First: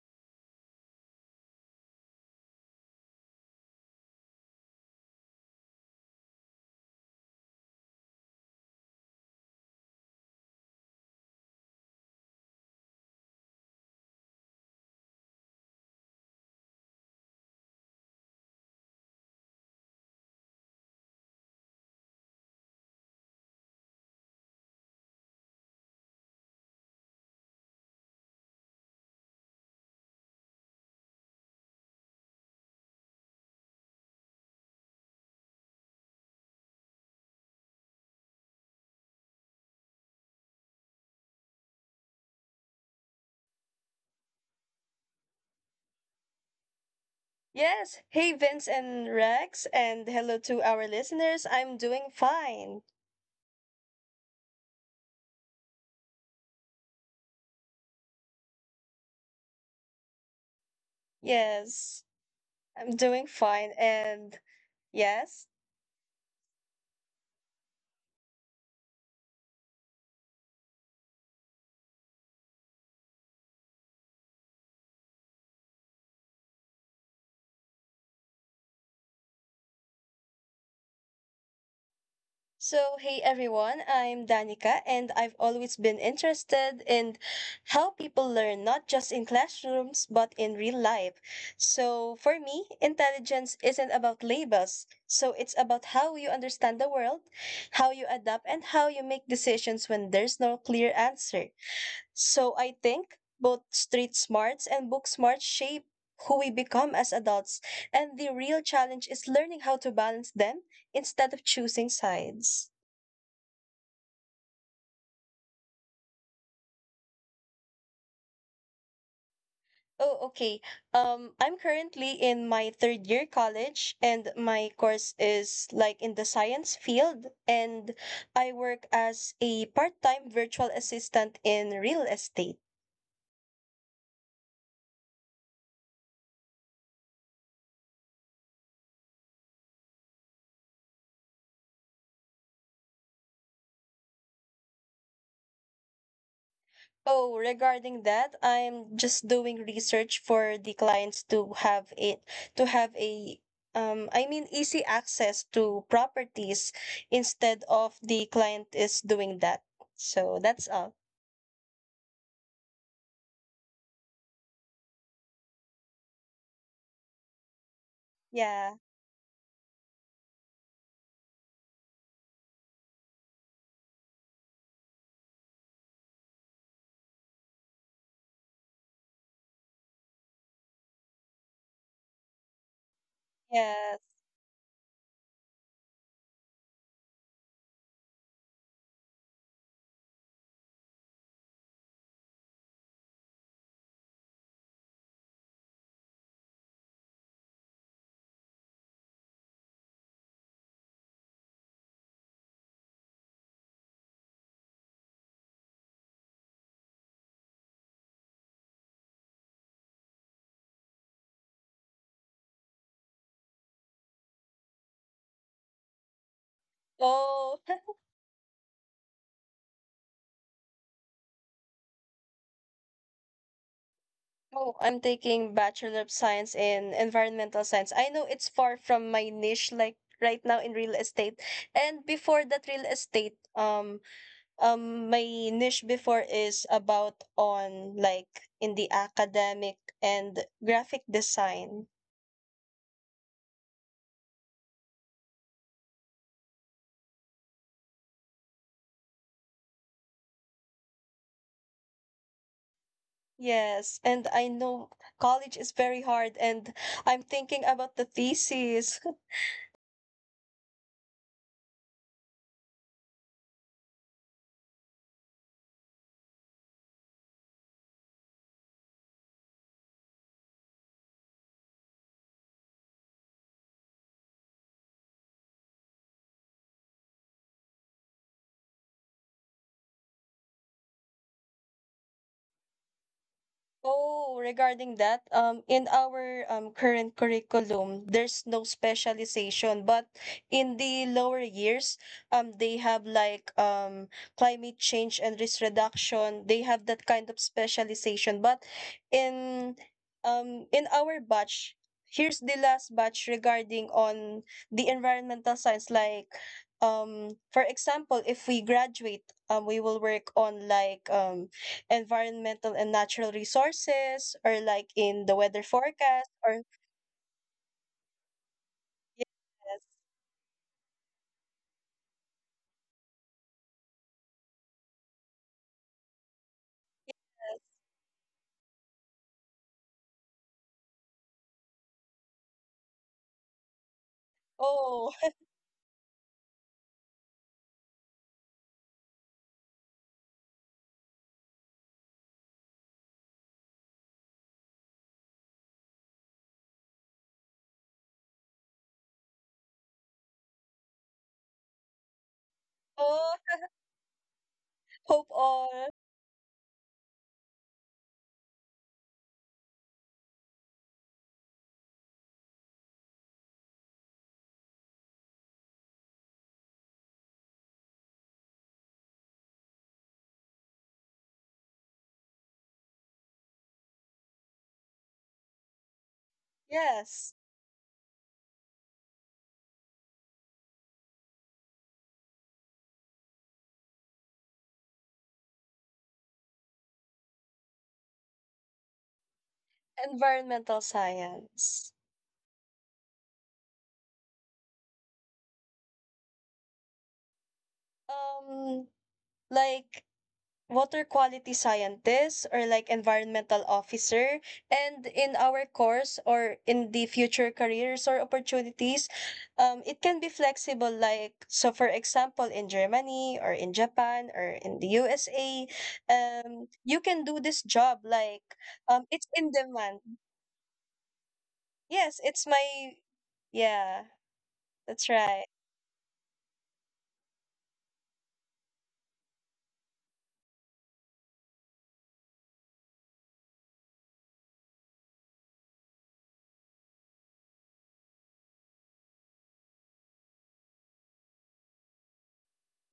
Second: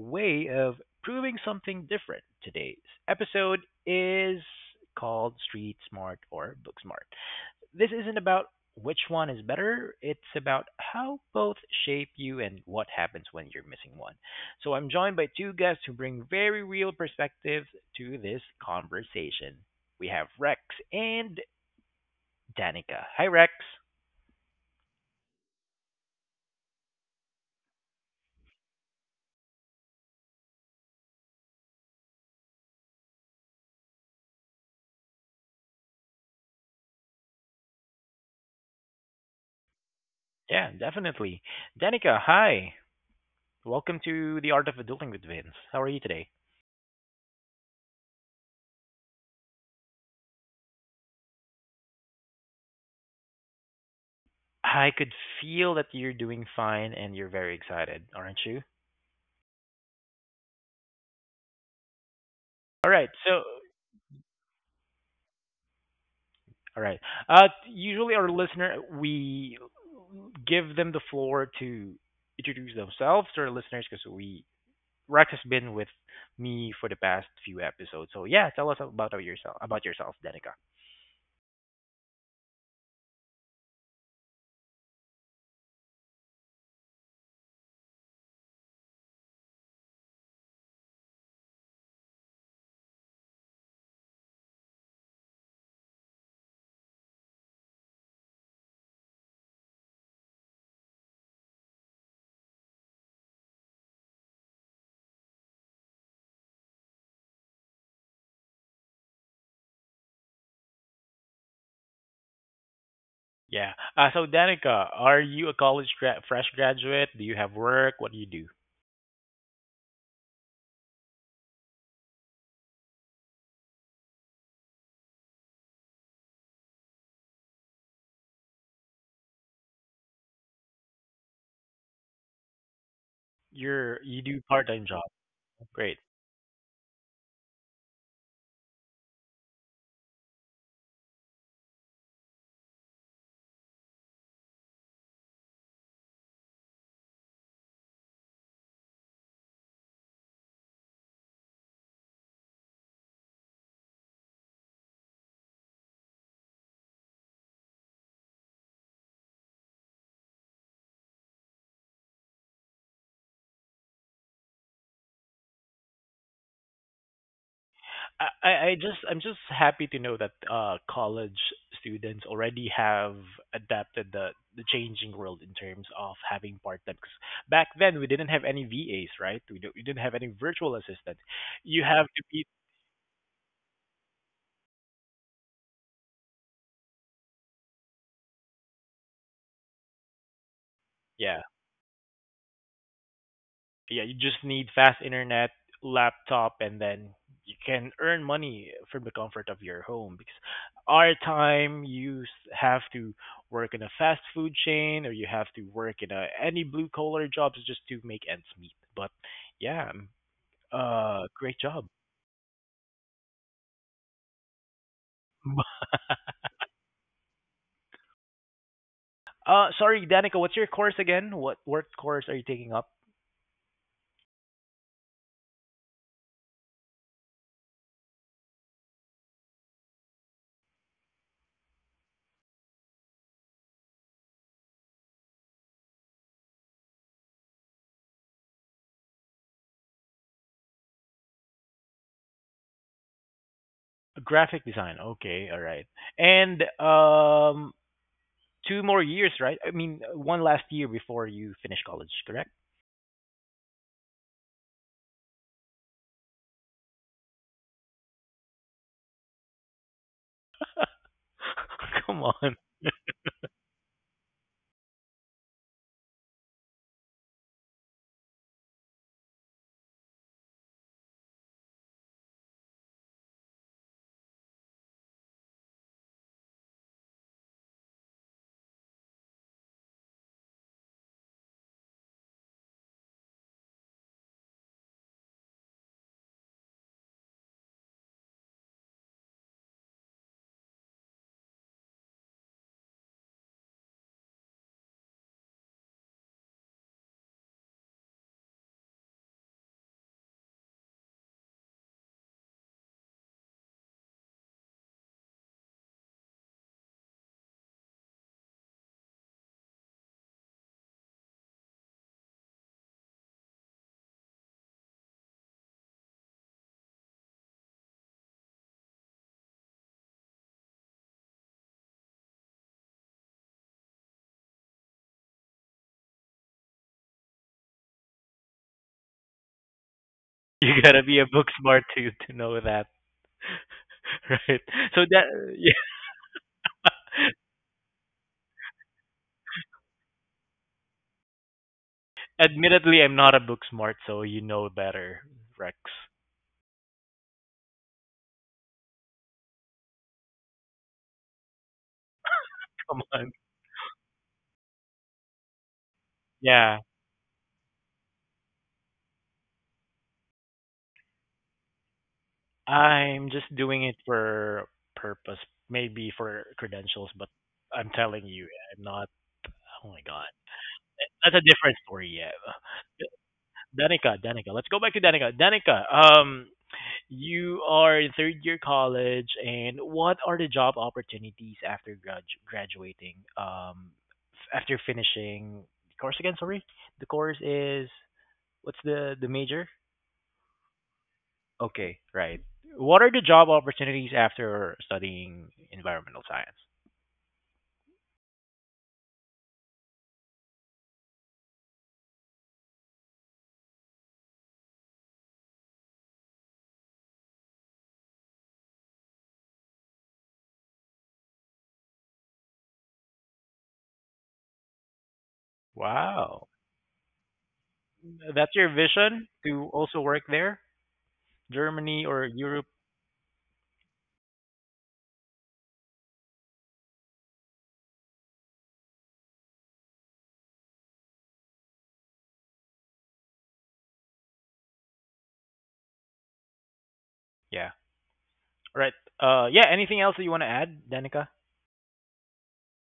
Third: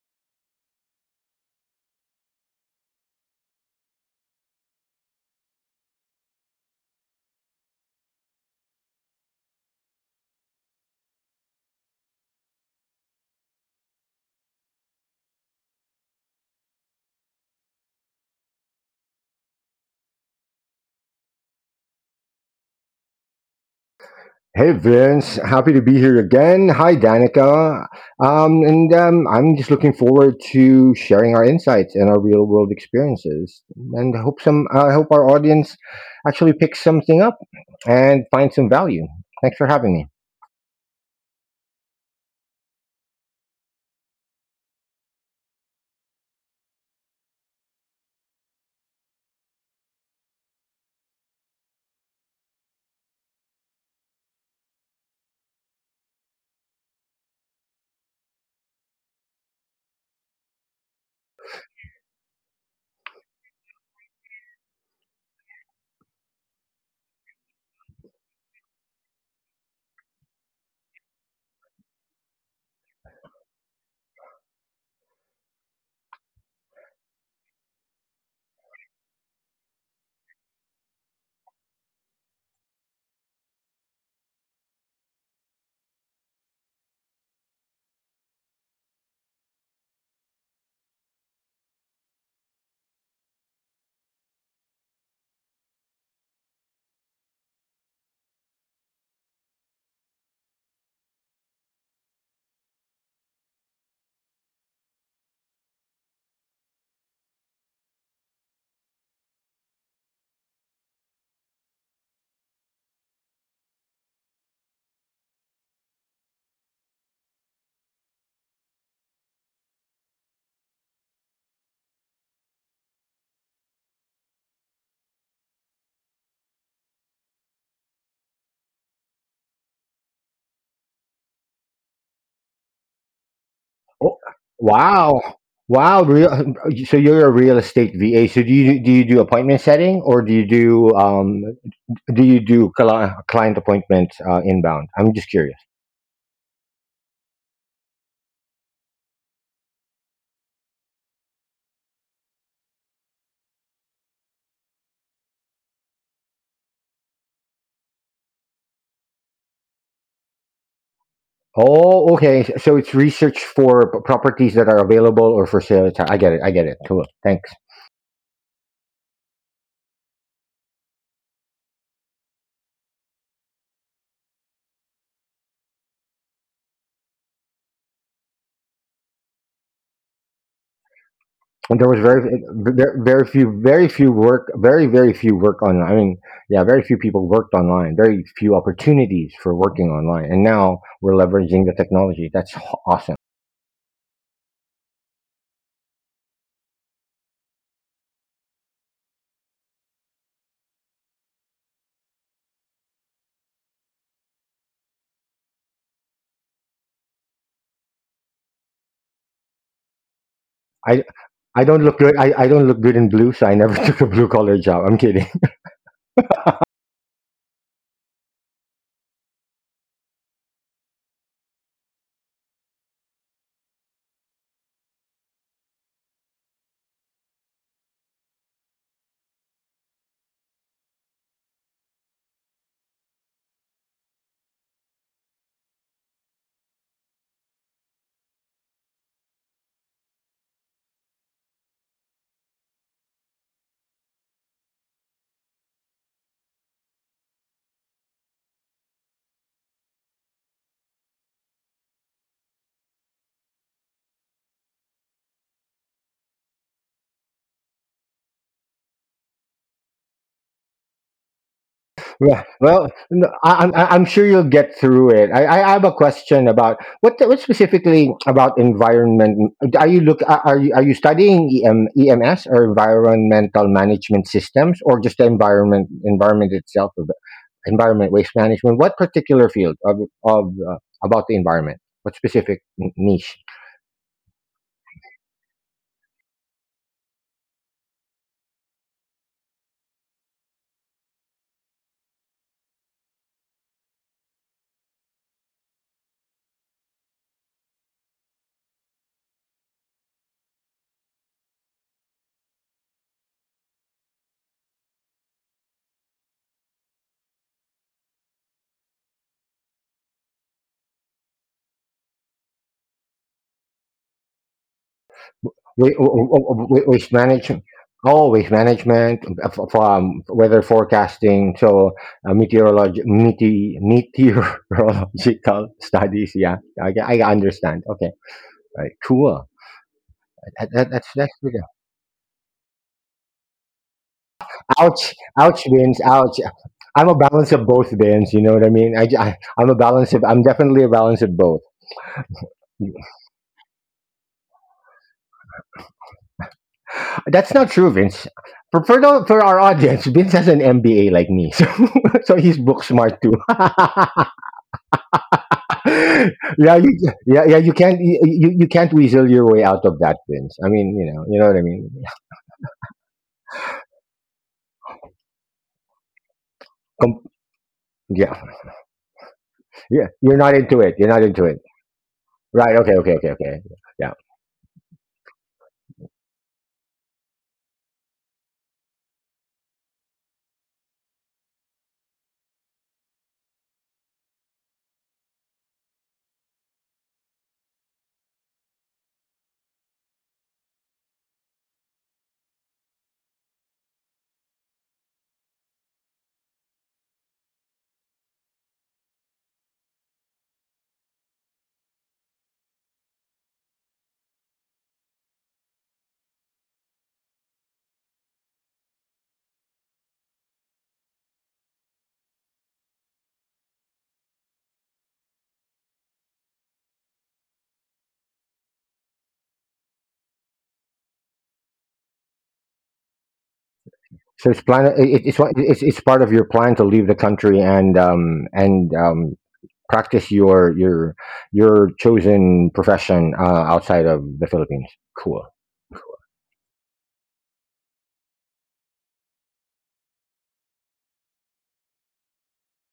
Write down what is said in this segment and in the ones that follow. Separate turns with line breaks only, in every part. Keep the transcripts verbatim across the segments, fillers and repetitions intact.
way of proving something different. Today's episode is called Street Smart or Book Smart. This isn't about which one is better, it's about how both shape you and what happens when you're missing one. So I'm joined by two guests who bring very real perspectives to this conversation. We have Rex and Danica. Hi, Rex.
Hey Vince, happy to be here again. Hi Danica. Um, and um, I'm just looking forward to sharing our insights and our real world experiences. And I hope some I hope our audience actually picks something up and finds some value. Thanks for having me.
Yeah, definitely. Danica, hi. Welcome to the Art of Adulting with Vince. How are you today?
Yes. Hey, Vince and Rex, and hello to our listeners. I'm doing fine.
I could feel that you're doing fine and you're very excited, aren't you?
Yes,
All
I'm
right,
doing
so
fine. And yes.
all right. Uh, usually our listener, we give them the floor to introduce themselves to our listeners because we Rex has been with me for the past few episodes. So yeah, tell us about yourself, about yourself, Danica.
So, hey, everyone, I'm Danica, and I've always been interested in how people learn, not just in classrooms, but in real life. So, for me, intelligence isn't about labels. So, it's about how you understand the world, how you adapt, and how you make decisions when there's no clear answer. So I think both street smarts and book smarts shape who we become as adults, and the real challenge is learning how to balance them instead of choosing sides.
Yeah. Uh, so Danica, are you a college gra- fresh graduate? Do you have work? What do you do?
Oh, okay. Um, I'm currently in my third year college, and my course is like in the science field, and I work as a part time virtual assistant in real estate.
You're
Oh,
you do part-time job.
wow.
Great.
Wow, real, so you're a real estate V A. So do you do you do appointment setting or do you do um, do you do cli- client appointments uh, inbound? I'm just curious.
Oh, regarding that, I'm just doing research for the clients to have it to have a um I mean easy access to properties instead of the client is doing that. So that's all.
Oh, okay. S- So it's research for p- properties that are available or for sale. It's- I get it. I get it. Cool. Thanks.
I, I I
Yeah.
just I'm just happy to know that uh college students already have adapted the the changing world in terms of having part-time. 'Cause back then we didn't have any V As, right? We don't, we didn't have any virtual assistants.
And
You
there was
have to
very,
be
very, very few, very
Yes.
few work, very, very few work on. I mean, yeah, very few people worked online. Very few opportunities for working online. And now we're
yeah
leveraging the technology. That's h- awesome.
yeah, you just need fast internet, laptop, and then you can earn money from the comfort of your home. Because our time, you s- have to work in a fast food chain, or you have to work in a, any blue collar jobs just to make ends meet. But yeah, um,
I,
uh, great
I
job.
don't look good. I, I don't look good in blue, so I never took a blue collar job. I'm kidding.
Oh,
Uh, sorry, Danica, what's your course again? What what course are you taking up?
oh, I'm taking Bachelor of Science in Environmental Science. I know it's far from my niche like right now in real estate. And before that real estate, um um my niche before is about on like in the academic and graphic design.
Graphic design. Okay, all right. And um, two more years, right? I mean, one last year before you finish college, correct?
Yes, and I know college is very hard, and I'm thinking about the thesis.
Come
Yeah.
on.
Well, no, I, I'm I- I'm sure you'll get through it. I, I have a question about what what specifically about environment. Are you look are are you are you studying E M, E M S, or environmental management systems, or just the environment environment itself of the- environment waste management? What particular field of of uh, about the environment? What specific n- niche?
Oh, regarding that, um, in our um, current curriculum, there's no specialization, but in the lower years, um, they have like um, climate change and risk reduction. They have that kind of specialization, but in um, in our batch, here's the last batch regarding on the environmental science. Like, um, for example, if we graduate, um, we will work on like um environmental and natural resources or like in the weather
With
forecast or
with w- Management. Oh, with
yes,
management, uh, f- from weather forecasting. So uh, meteorology, mete- meteorological studies. Yeah, I, I
yes.
understand. Okay, all right, cool. That,
You
that,
gotta
that's
be a
that's
book
good.
smart to to know that, right? So
Oh,
Ouch!
that
Ouch!
Yeah,
Vince, Ouch! I'm a balance of both, Vince. You know what I mean? I, I am a balance of. I'm definitely a balance of both.
admittedly I'm not a book smart, so you know better, Rex.
That's not true, Vince. For for, the, for our audience, Vince has an M B A like me, so so he's book
Come
smart
on.
oh,
too.
hope all.
Yeah.
yeah, you, yeah, yeah. You can't you, you you can't weasel your way out of that, Vince. I mean, you know, you know what I mean.
I'm just doing it for purpose, maybe for credentials,
Com-
but I'm telling
yeah,
you, I'm not oh my
yeah.
god.
You're not into it. You're not
That's a
into it.
different story, yeah.
Right? Okay. Okay. Okay. Okay. Yeah.
Danica, Danica. Let's go back to Danica. Danica, um,
Yes,
you are in third year college, and what are the job opportunities after gradu- graduating? Um, f- after finishing the course again, sorry, the course is what's the the major?
environmental science.
Okay, right. What are the job opportunities after studying environmental science?
Um, like water quality scientists or like environmental officer, and in our course or in the future careers or opportunities, um it can be flexible, like so for example in Germany or in Japan or in the U S A,
Wow,
um you can do this job, like
that's your
um
vision
it's in
to also
demand.
work there, Germany
Yes,
or
it's
Europe?
my, yeah,
So it's plan.
that's
It, it's
right.
one- it's it's part of your plan to leave the country and um and um practice your your your chosen profession uh, outside of the Philippines. Cool.
Yeah. All right. Uh, yeah. Anything else that you want to add, Danica?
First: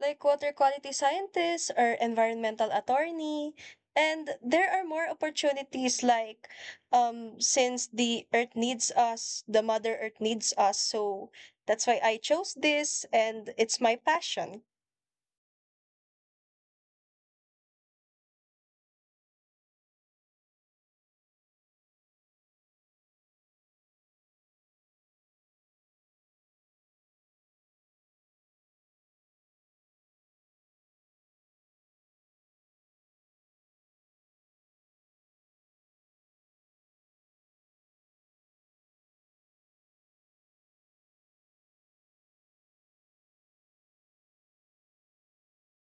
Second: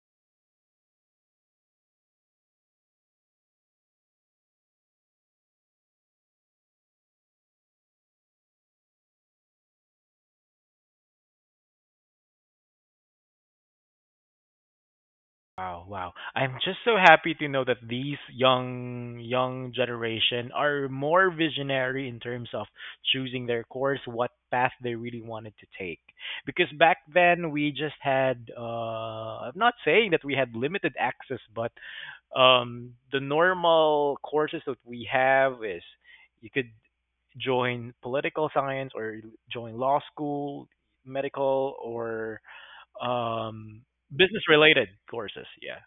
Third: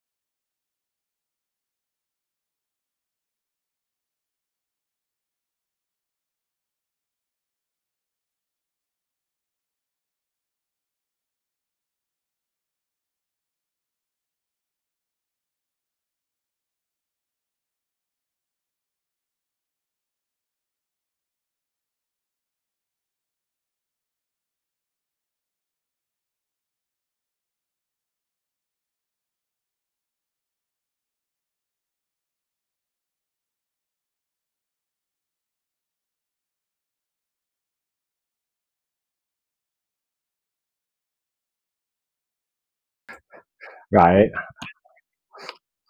Like water quality scientists or environmental attorney. And there are more opportunities like um since the earth needs us, the mother earth needs us. So that's why I chose this, and it's my passion.
Wow, wow. I'm just so happy to know that these young young generation are more visionary in terms of choosing their course, what path they really wanted to take. Because back then we just had uh I'm not saying that we had limited access, but um the normal courses that we have is you could join political science or join law school, medical or um,
Right.
business related courses, yeah.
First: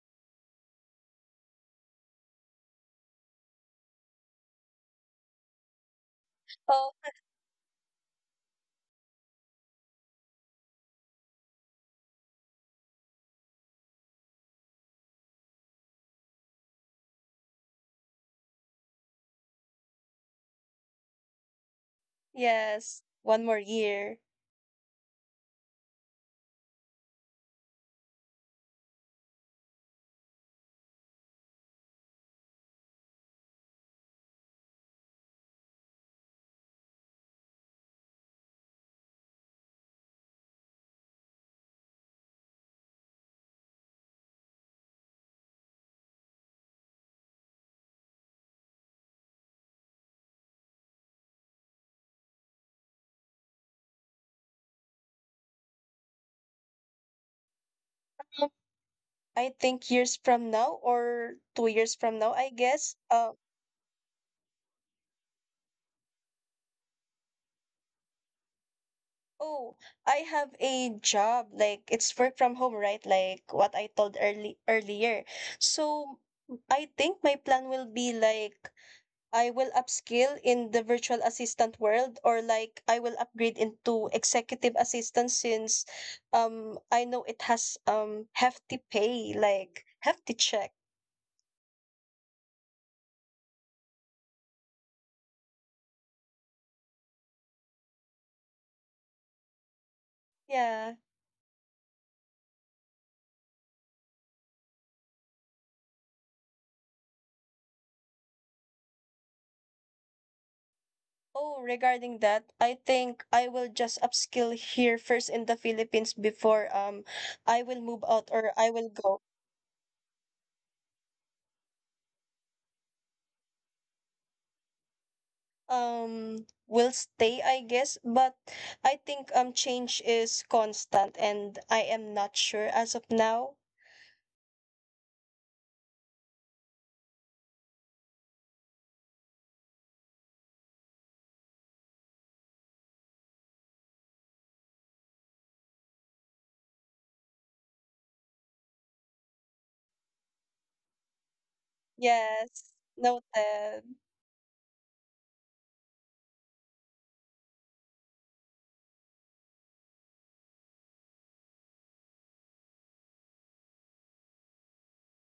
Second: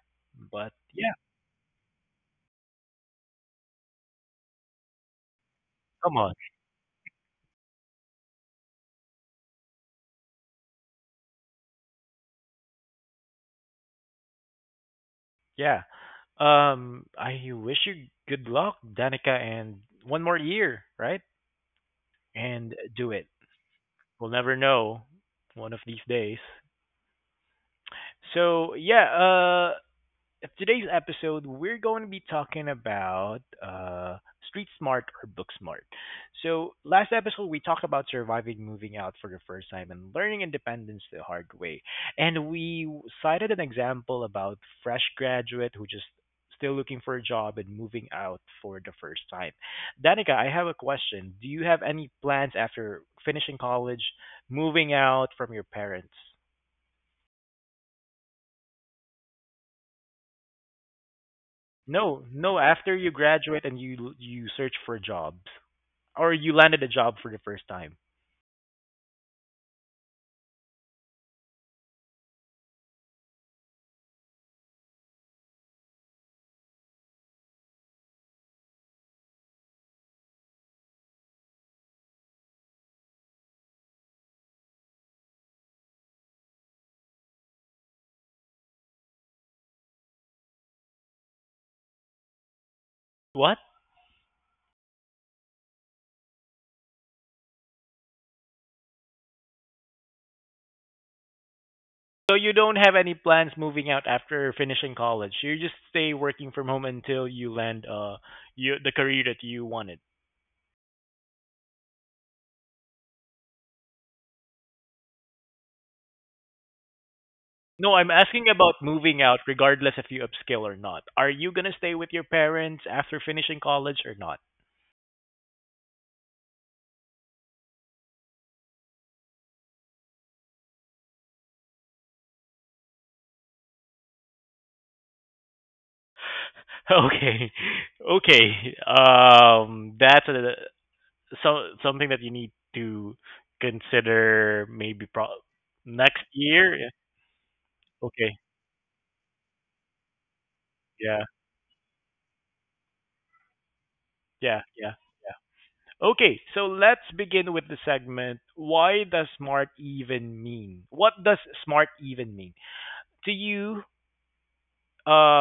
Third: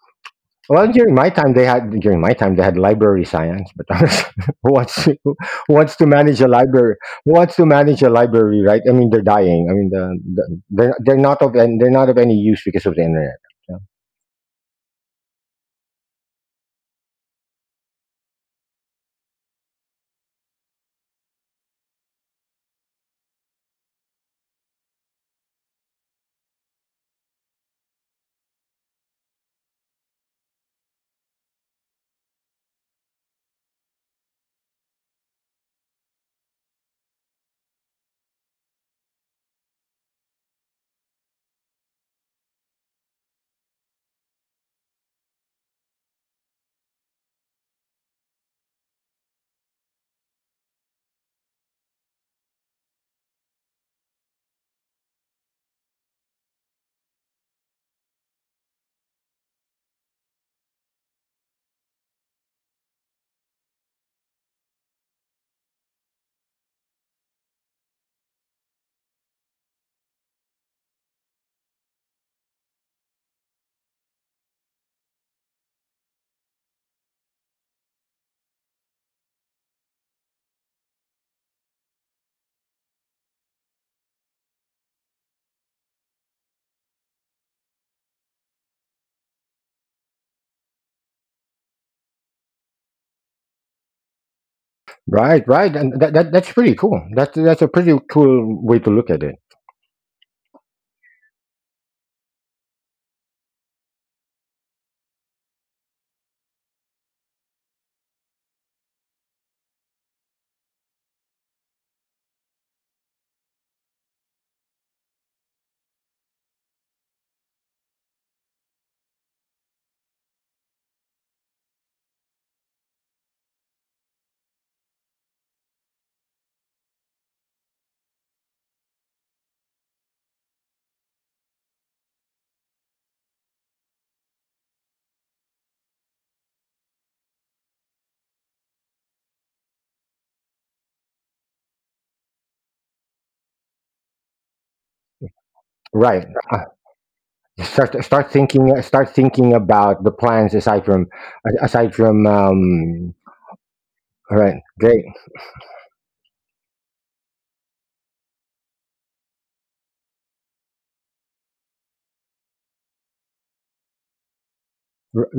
But
Well,
yeah,
during my time, they had during my time they had library science, but who wants to, who wants to
come on.
manage a
Oh,
library? Who wants to manage a library, right? I mean, they're dying. I mean, the, the, they're they're not of and they're not of any use because of the internet. Yeah.
Yeah. Um, I wish you good luck, Danica, and one more year, right? And
yes,
do it.
one more year.
We'll never know one of these days. So yeah, uh, of today's episode, we're going to be talking about uh, street smart or book smart. So, last episode, we talked about surviving moving out for the first time and learning independence the hard way. And we cited an example about fresh graduate who just still looking for a job and moving out for the first time. Danica, I have a question. Do you have any plans after finishing college, moving out from your parents?
Um, I think years from now or two years from
No,
now, I
no.
guess.
After you
Um
graduate and you you search for jobs, or you landed a job for the first time.
Oh, I have a job. Like it's work from home, right? Like what I told early earlier. So I think my plan will be like I will upskill in the virtual assistant world or like I will upgrade into executive assistant, since um I know it has um hefty pay, like hefty check.
What?
Right, right, and that, that that's pretty cool. That's that's a pretty cool way to look at it.
Yeah.
So you don't have any plans moving out after finishing college. You just stay working from home until you land uh you the career that you wanted.
Oh, regarding that, I think I will just upskill here first in the Philippines before um I will
No,
move
I'm
out
asking
or I
about
will
moving
go.
out, regardless if you upscale or not. Are you gonna stay with your parents after finishing college or not?
um will stay, I guess, but I think, um change is constant, and I am not sure as of now.
Okay, okay. Um, that's a so something that you need to consider maybe pro- next
Right. Uh,
year? Yeah.
start start
Okay.
thinking start thinking about the plans aside from
Yeah.
aside from
Yes,
um
noted.
all right.
Yeah. Yeah. Yeah.
Great.
Okay, so let's begin with the segment. Why does smart even mean? What does smart even mean? To you,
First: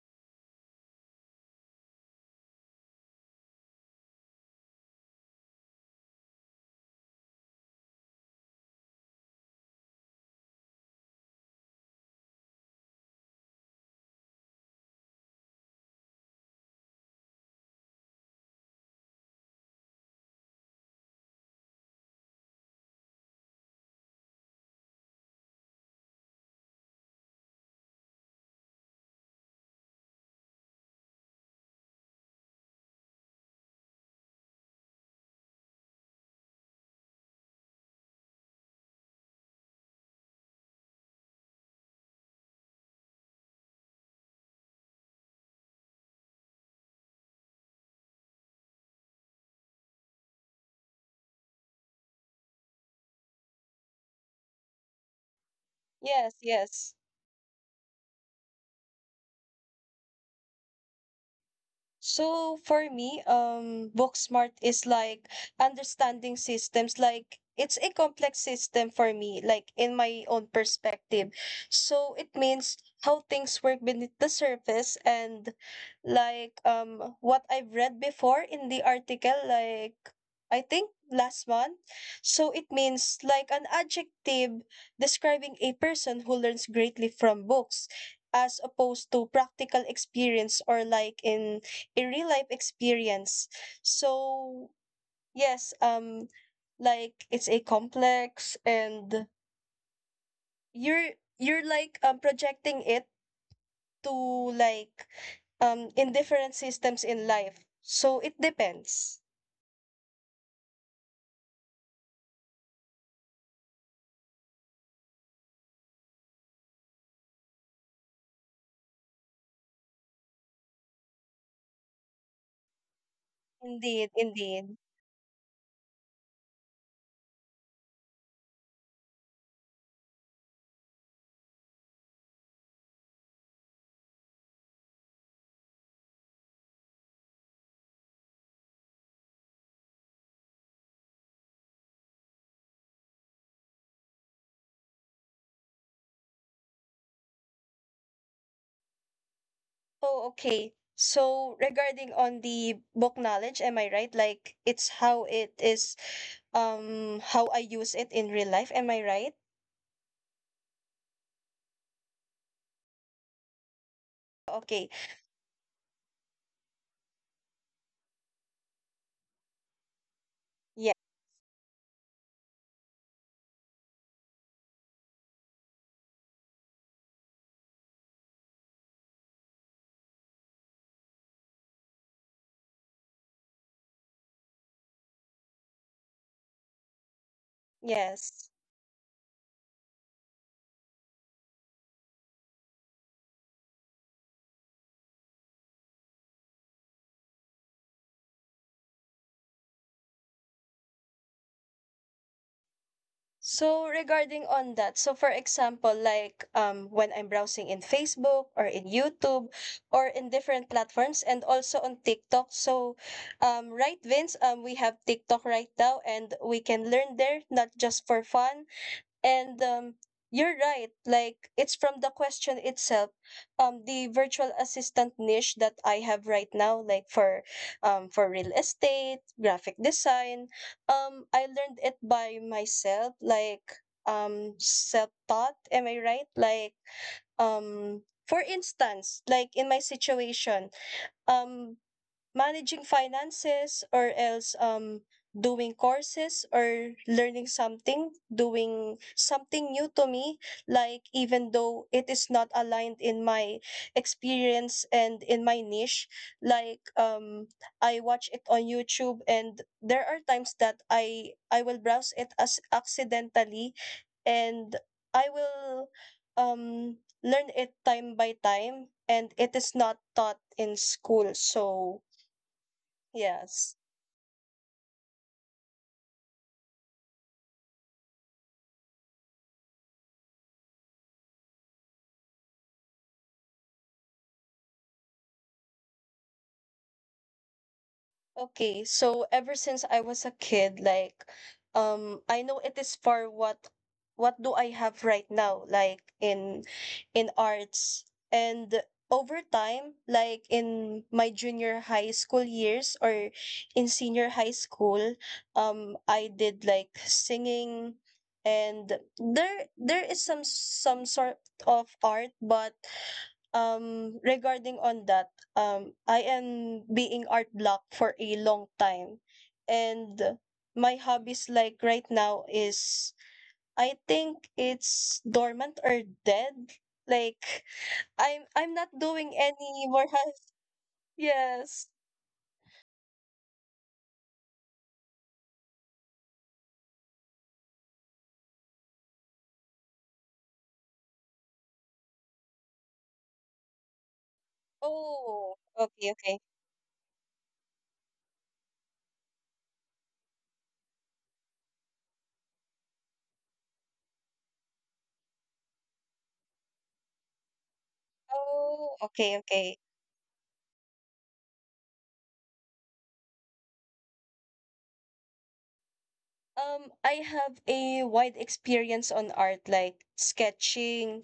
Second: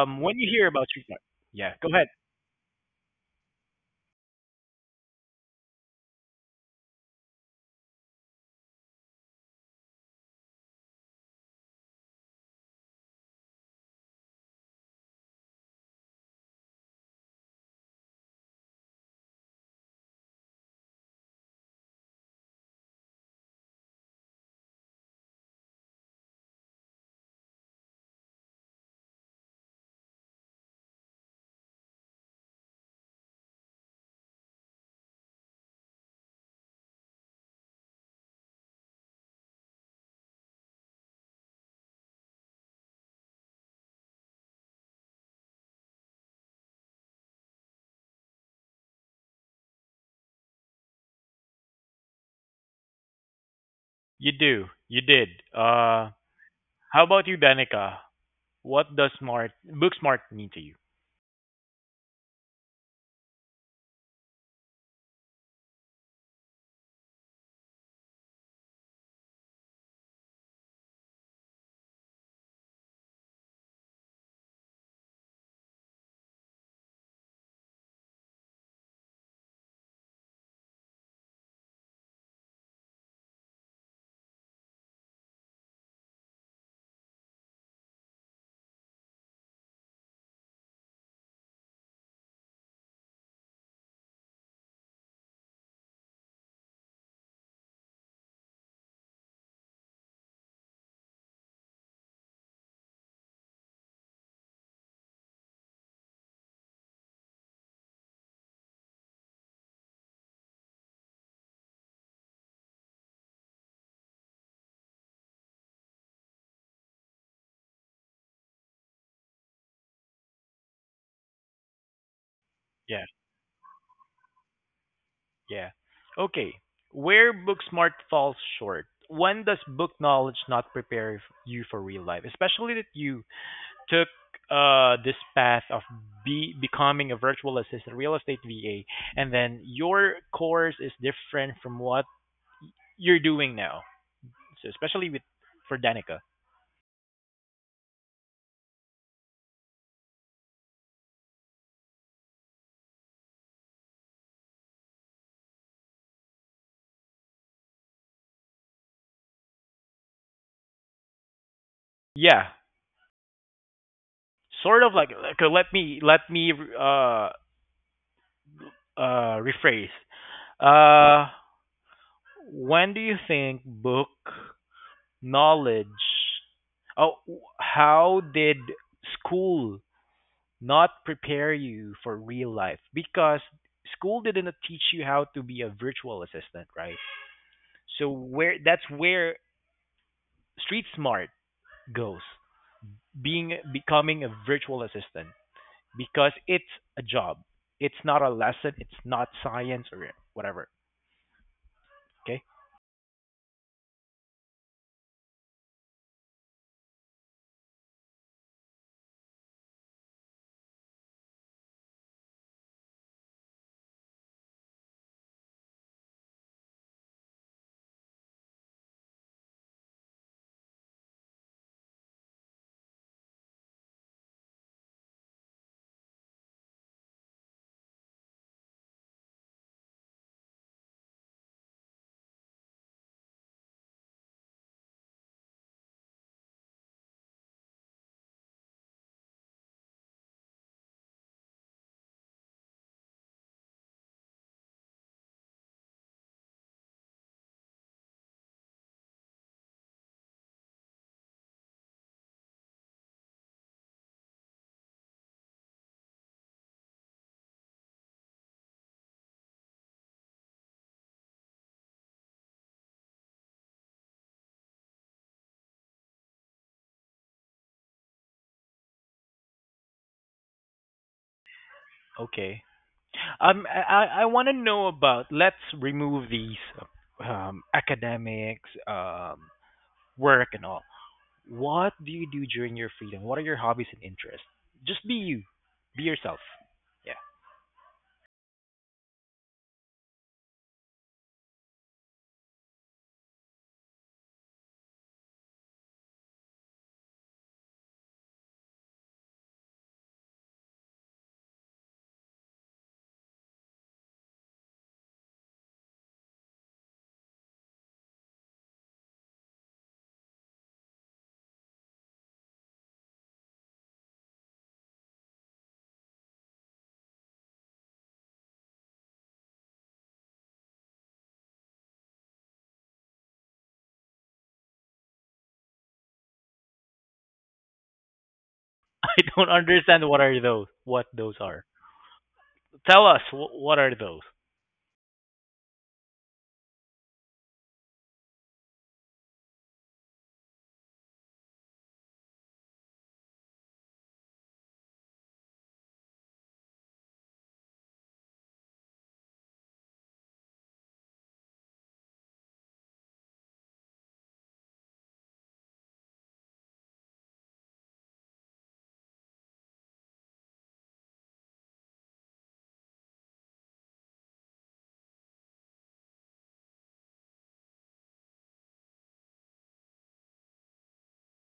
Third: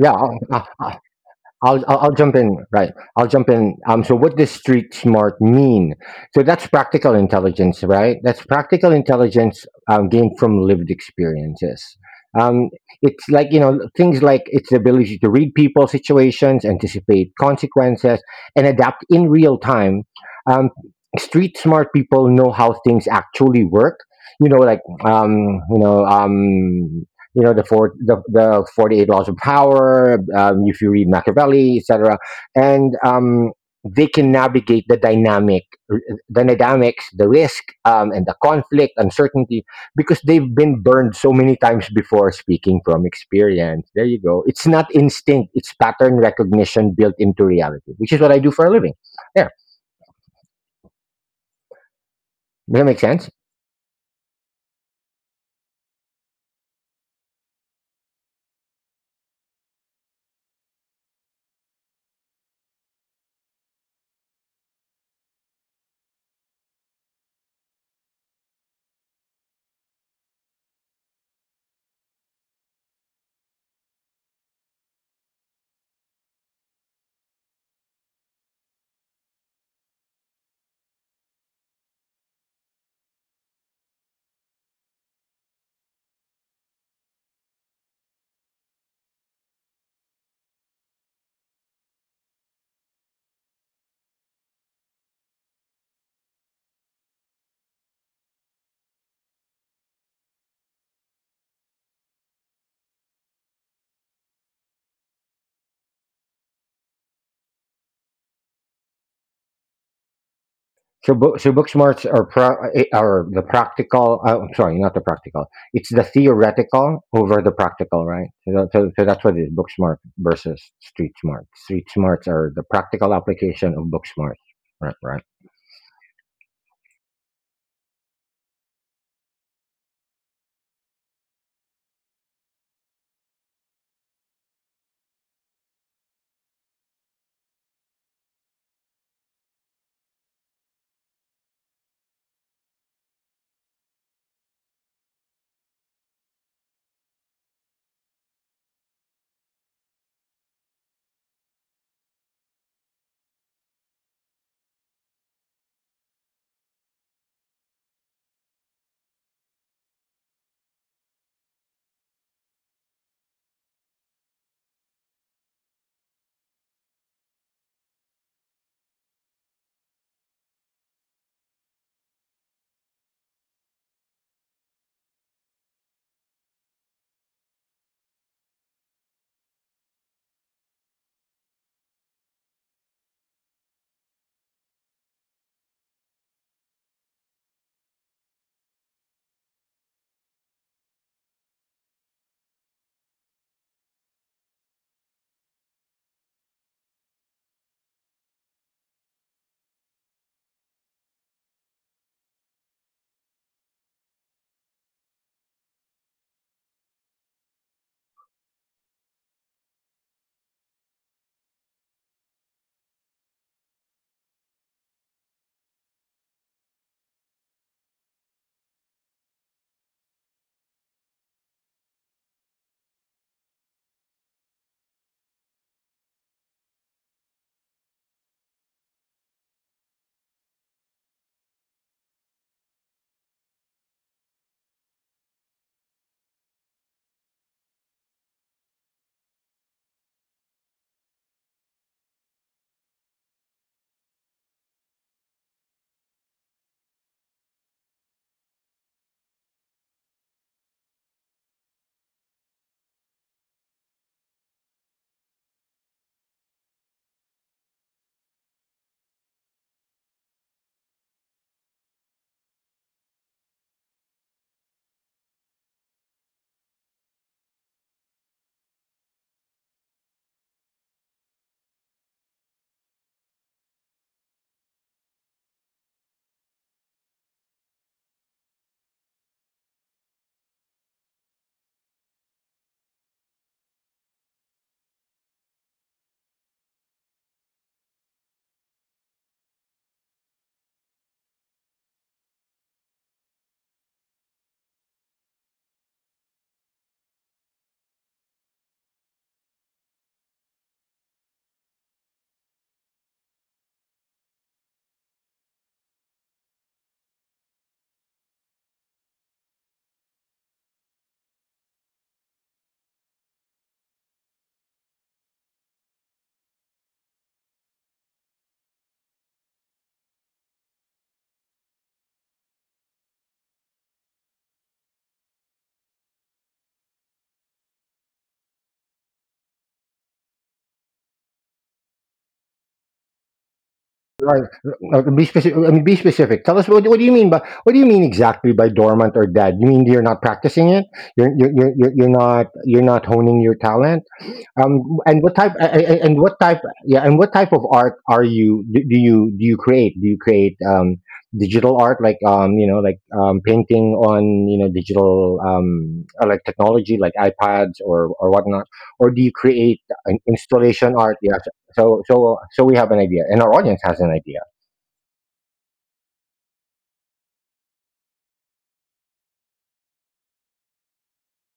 Yeah, I'll,
when you
I-
hear about
I-
street smart, yeah,
I'll,
go
I'll,
ahead.
I'll jump in. Right. I'll jump in. Um, so, what does street smart mean? So, that's practical intelligence, right? That's practical intelligence um, gained from lived experiences. Um, it's like, you know, things like its the ability to read people, situations, anticipate consequences, and adapt in real time. Um, street smart people know how things actually work. You know, like, um, you know, um, you know the four the, the forty-eight laws of power um, if you read machiavelli etc and um, they can navigate the dynamic the dynamics the risk um, and the conflict uncertainty because they've been burned so many times before speaking from experience there you go it's not instinct it's pattern recognition built into reality which is what I do for a living there does that make sense
You do. You did. Uh,
Yes. Yes.
how about you, Danica? What does smart, book smart mean to you?
So for me, um, book smart is like understanding systems. Like it's a complex system for me, like in my own perspective. So it means how things work beneath the surface, and like um what I've read before in the article, like I think last month. So it means like an adjective describing a person who learns greatly from books, as opposed to practical experience or like in a real life experience. So, yes, um like it's a complex, and you're you're like um projecting it to, like, um in different systems in life. So it depends.
So, book, so booksmarts are pro, eh, are the practical. Uh, I'm sorry, not the practical. It's the theoretical over the practical, right? So, that, so, so that's what it is: book smart versus street smart. Street smarts are the
Yeah.
practical application of book
Indeed,
smart,
indeed.
right? Right.
Yeah. Okay. Where book smart falls short. When does book knowledge not prepare f- you for real life? Especially that you took uh this path of be becoming a virtual assistant, real estate V A, and then your course is different from what you're doing now. So especially with for Danica.
Oh, okay. So regarding on the book knowledge, am I right? Like it's how it is, um how I use it in real life, am I right?
Yeah. Sort
Okay.
of like okay, let me let me uh uh rephrase.
Yeah.
Uh when do you think book knowledge. Oh, how did school not prepare you for real life? Because school didn't teach you how to be a virtual assistant, right? So
Yes.
where that's where street smart goes, being becoming a virtual assistant because it's a job. It's not a lesson, it's not science or whatever. Okay?
So regarding on that, so for example, like um when I'm browsing in Facebook or in YouTube or in different platforms and also on TikTok. So um right Vince, um we have TikTok right now, and we can learn there not just for fun. And um, you're right. Like it's from the question itself. Um, the virtual assistant niche that I have right now, like for, um, for real estate, graphic design. Um, I learned it by myself. Like um, self taught. Am I right? Like um, for instance, like in my situation, um, managing finances, or else um doing courses or learning something, doing something new to me, like even though it is not aligned in my experience and in my niche, like um I watch it on YouTube, and there are times that i i will browse it as accidentally, and I will um learn it time by time, and it is not taught in school, so
Okay. Um,
yes.
I, I want to know about let's remove these um, academics, um, work, and all. What do you do during your freedom? What are your hobbies and interests? Just be you, be yourself. Yeah,
Okay. So ever since I was a kid, like, um, I know it is for what what do I have right now, like in in arts. And over time, like in my junior high school years or in senior high school, um, I did like singing, and there there is some some sort of art, but um regarding on that, um i am being art block for a long time, and my hobbies like right now is, I think, it's dormant or dead, like i'm i'm not
I
doing
don't
any more
understand what are
has.
those. What those are?
Yes.
Tell us wh- what are those?
Right. Uh, Be specific. I mean, be specific. Tell us what, what do you mean by what do you mean exactly by dormant or dead? You mean you're not practicing it? You're you're you're, you're you're not you're not honing your talent? Um, and what type a-
Oh,
a- a- and
okay.
what
Okay.
type yeah and what type of art are you do, do you do you create do you create um digital art, like um you know, like um painting on, you know, digital, um uh, like technology like iPads, or or whatnot, or
Oh,
do you
okay.
create
Okay.
an installation art? Yeah. So so so so we have an idea and our audience has an idea.
Um i have a wide experience on art, like sketching.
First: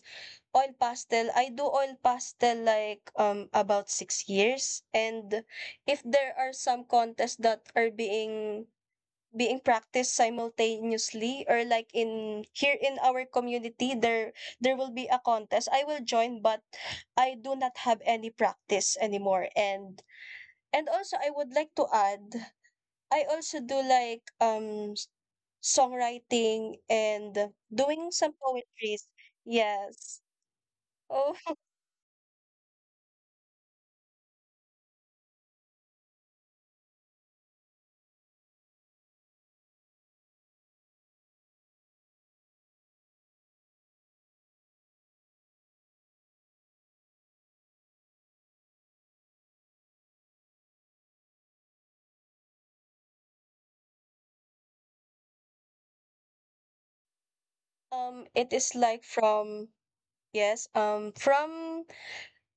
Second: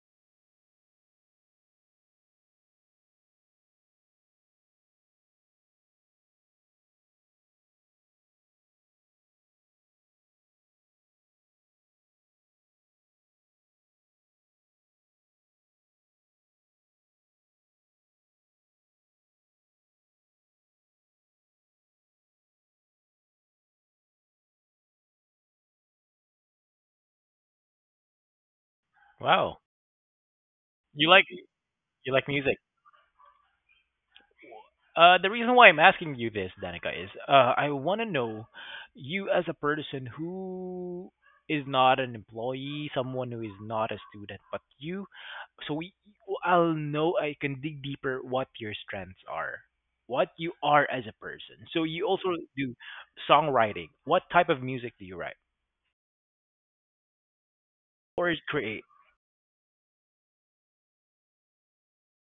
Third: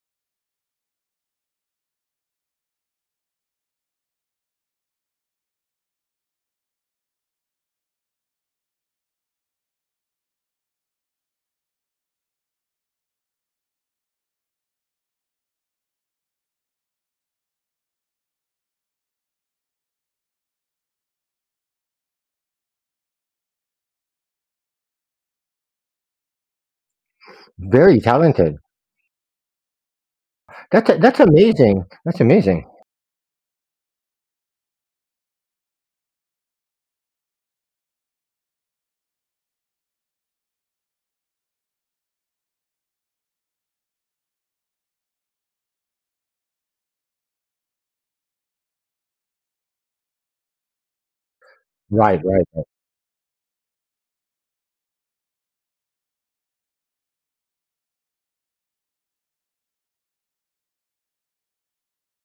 Oil pastel, I do oil pastel like um about six years. And if there are some contests that are being being practiced simultaneously, or like in here in our community, there there will be a contest I will join, but I do not have any practice anymore. And and also, I would like to add, I also do like um s- songwriting and doing
Very
some
talented.
poetries.
Wow,
Yes.
that's
Oh,
you
that's
like
amazing.
you
That's
like music.
amazing.
Uh, the reason why I'm asking you this, Danica, is uh, I want to know you as a person who is not an employee, someone who is not a student, but you. So we, I'll know I can dig deeper what your strengths are, what you are as a person. So you
Right,
also
right.
do songwriting. What type of music do you write
Um, it
or
is like
create?
from yes, um, from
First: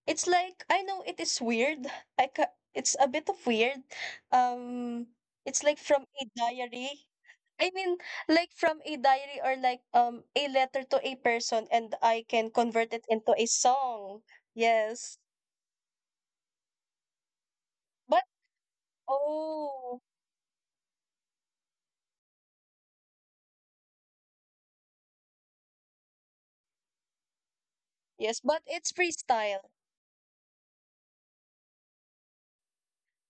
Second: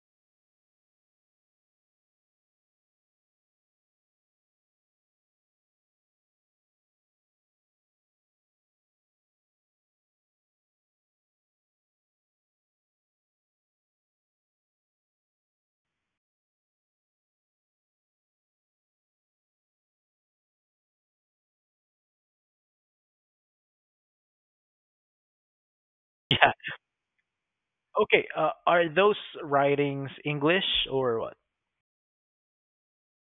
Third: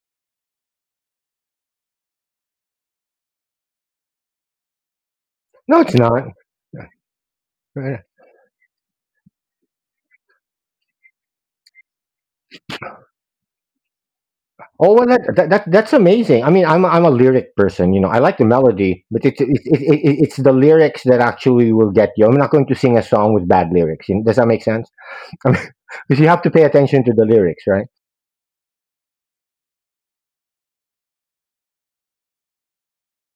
it's like I know it is weird. I ca it's a bit of weird. Um, it's like
No, it's
from a
not.
diary. I mean, like from a diary or like um a letter to a person, and I can convert it into a song.
Oh, well,
Yes,
that, that, that that's amazing. I mean, I'm a, I'm a lyric person. You know, I
but,
like the melody, but it's it's it,
oh,
it, it- it's the lyrics that actually will get you. I'm not going to sing a song with bad lyrics. You know, does that make sense? I mean, because you
Yeah.
have to pay attention to the lyrics, right?
Okay.
yes,
Uh,
but
are
it's
those
freestyle.
writings English or what?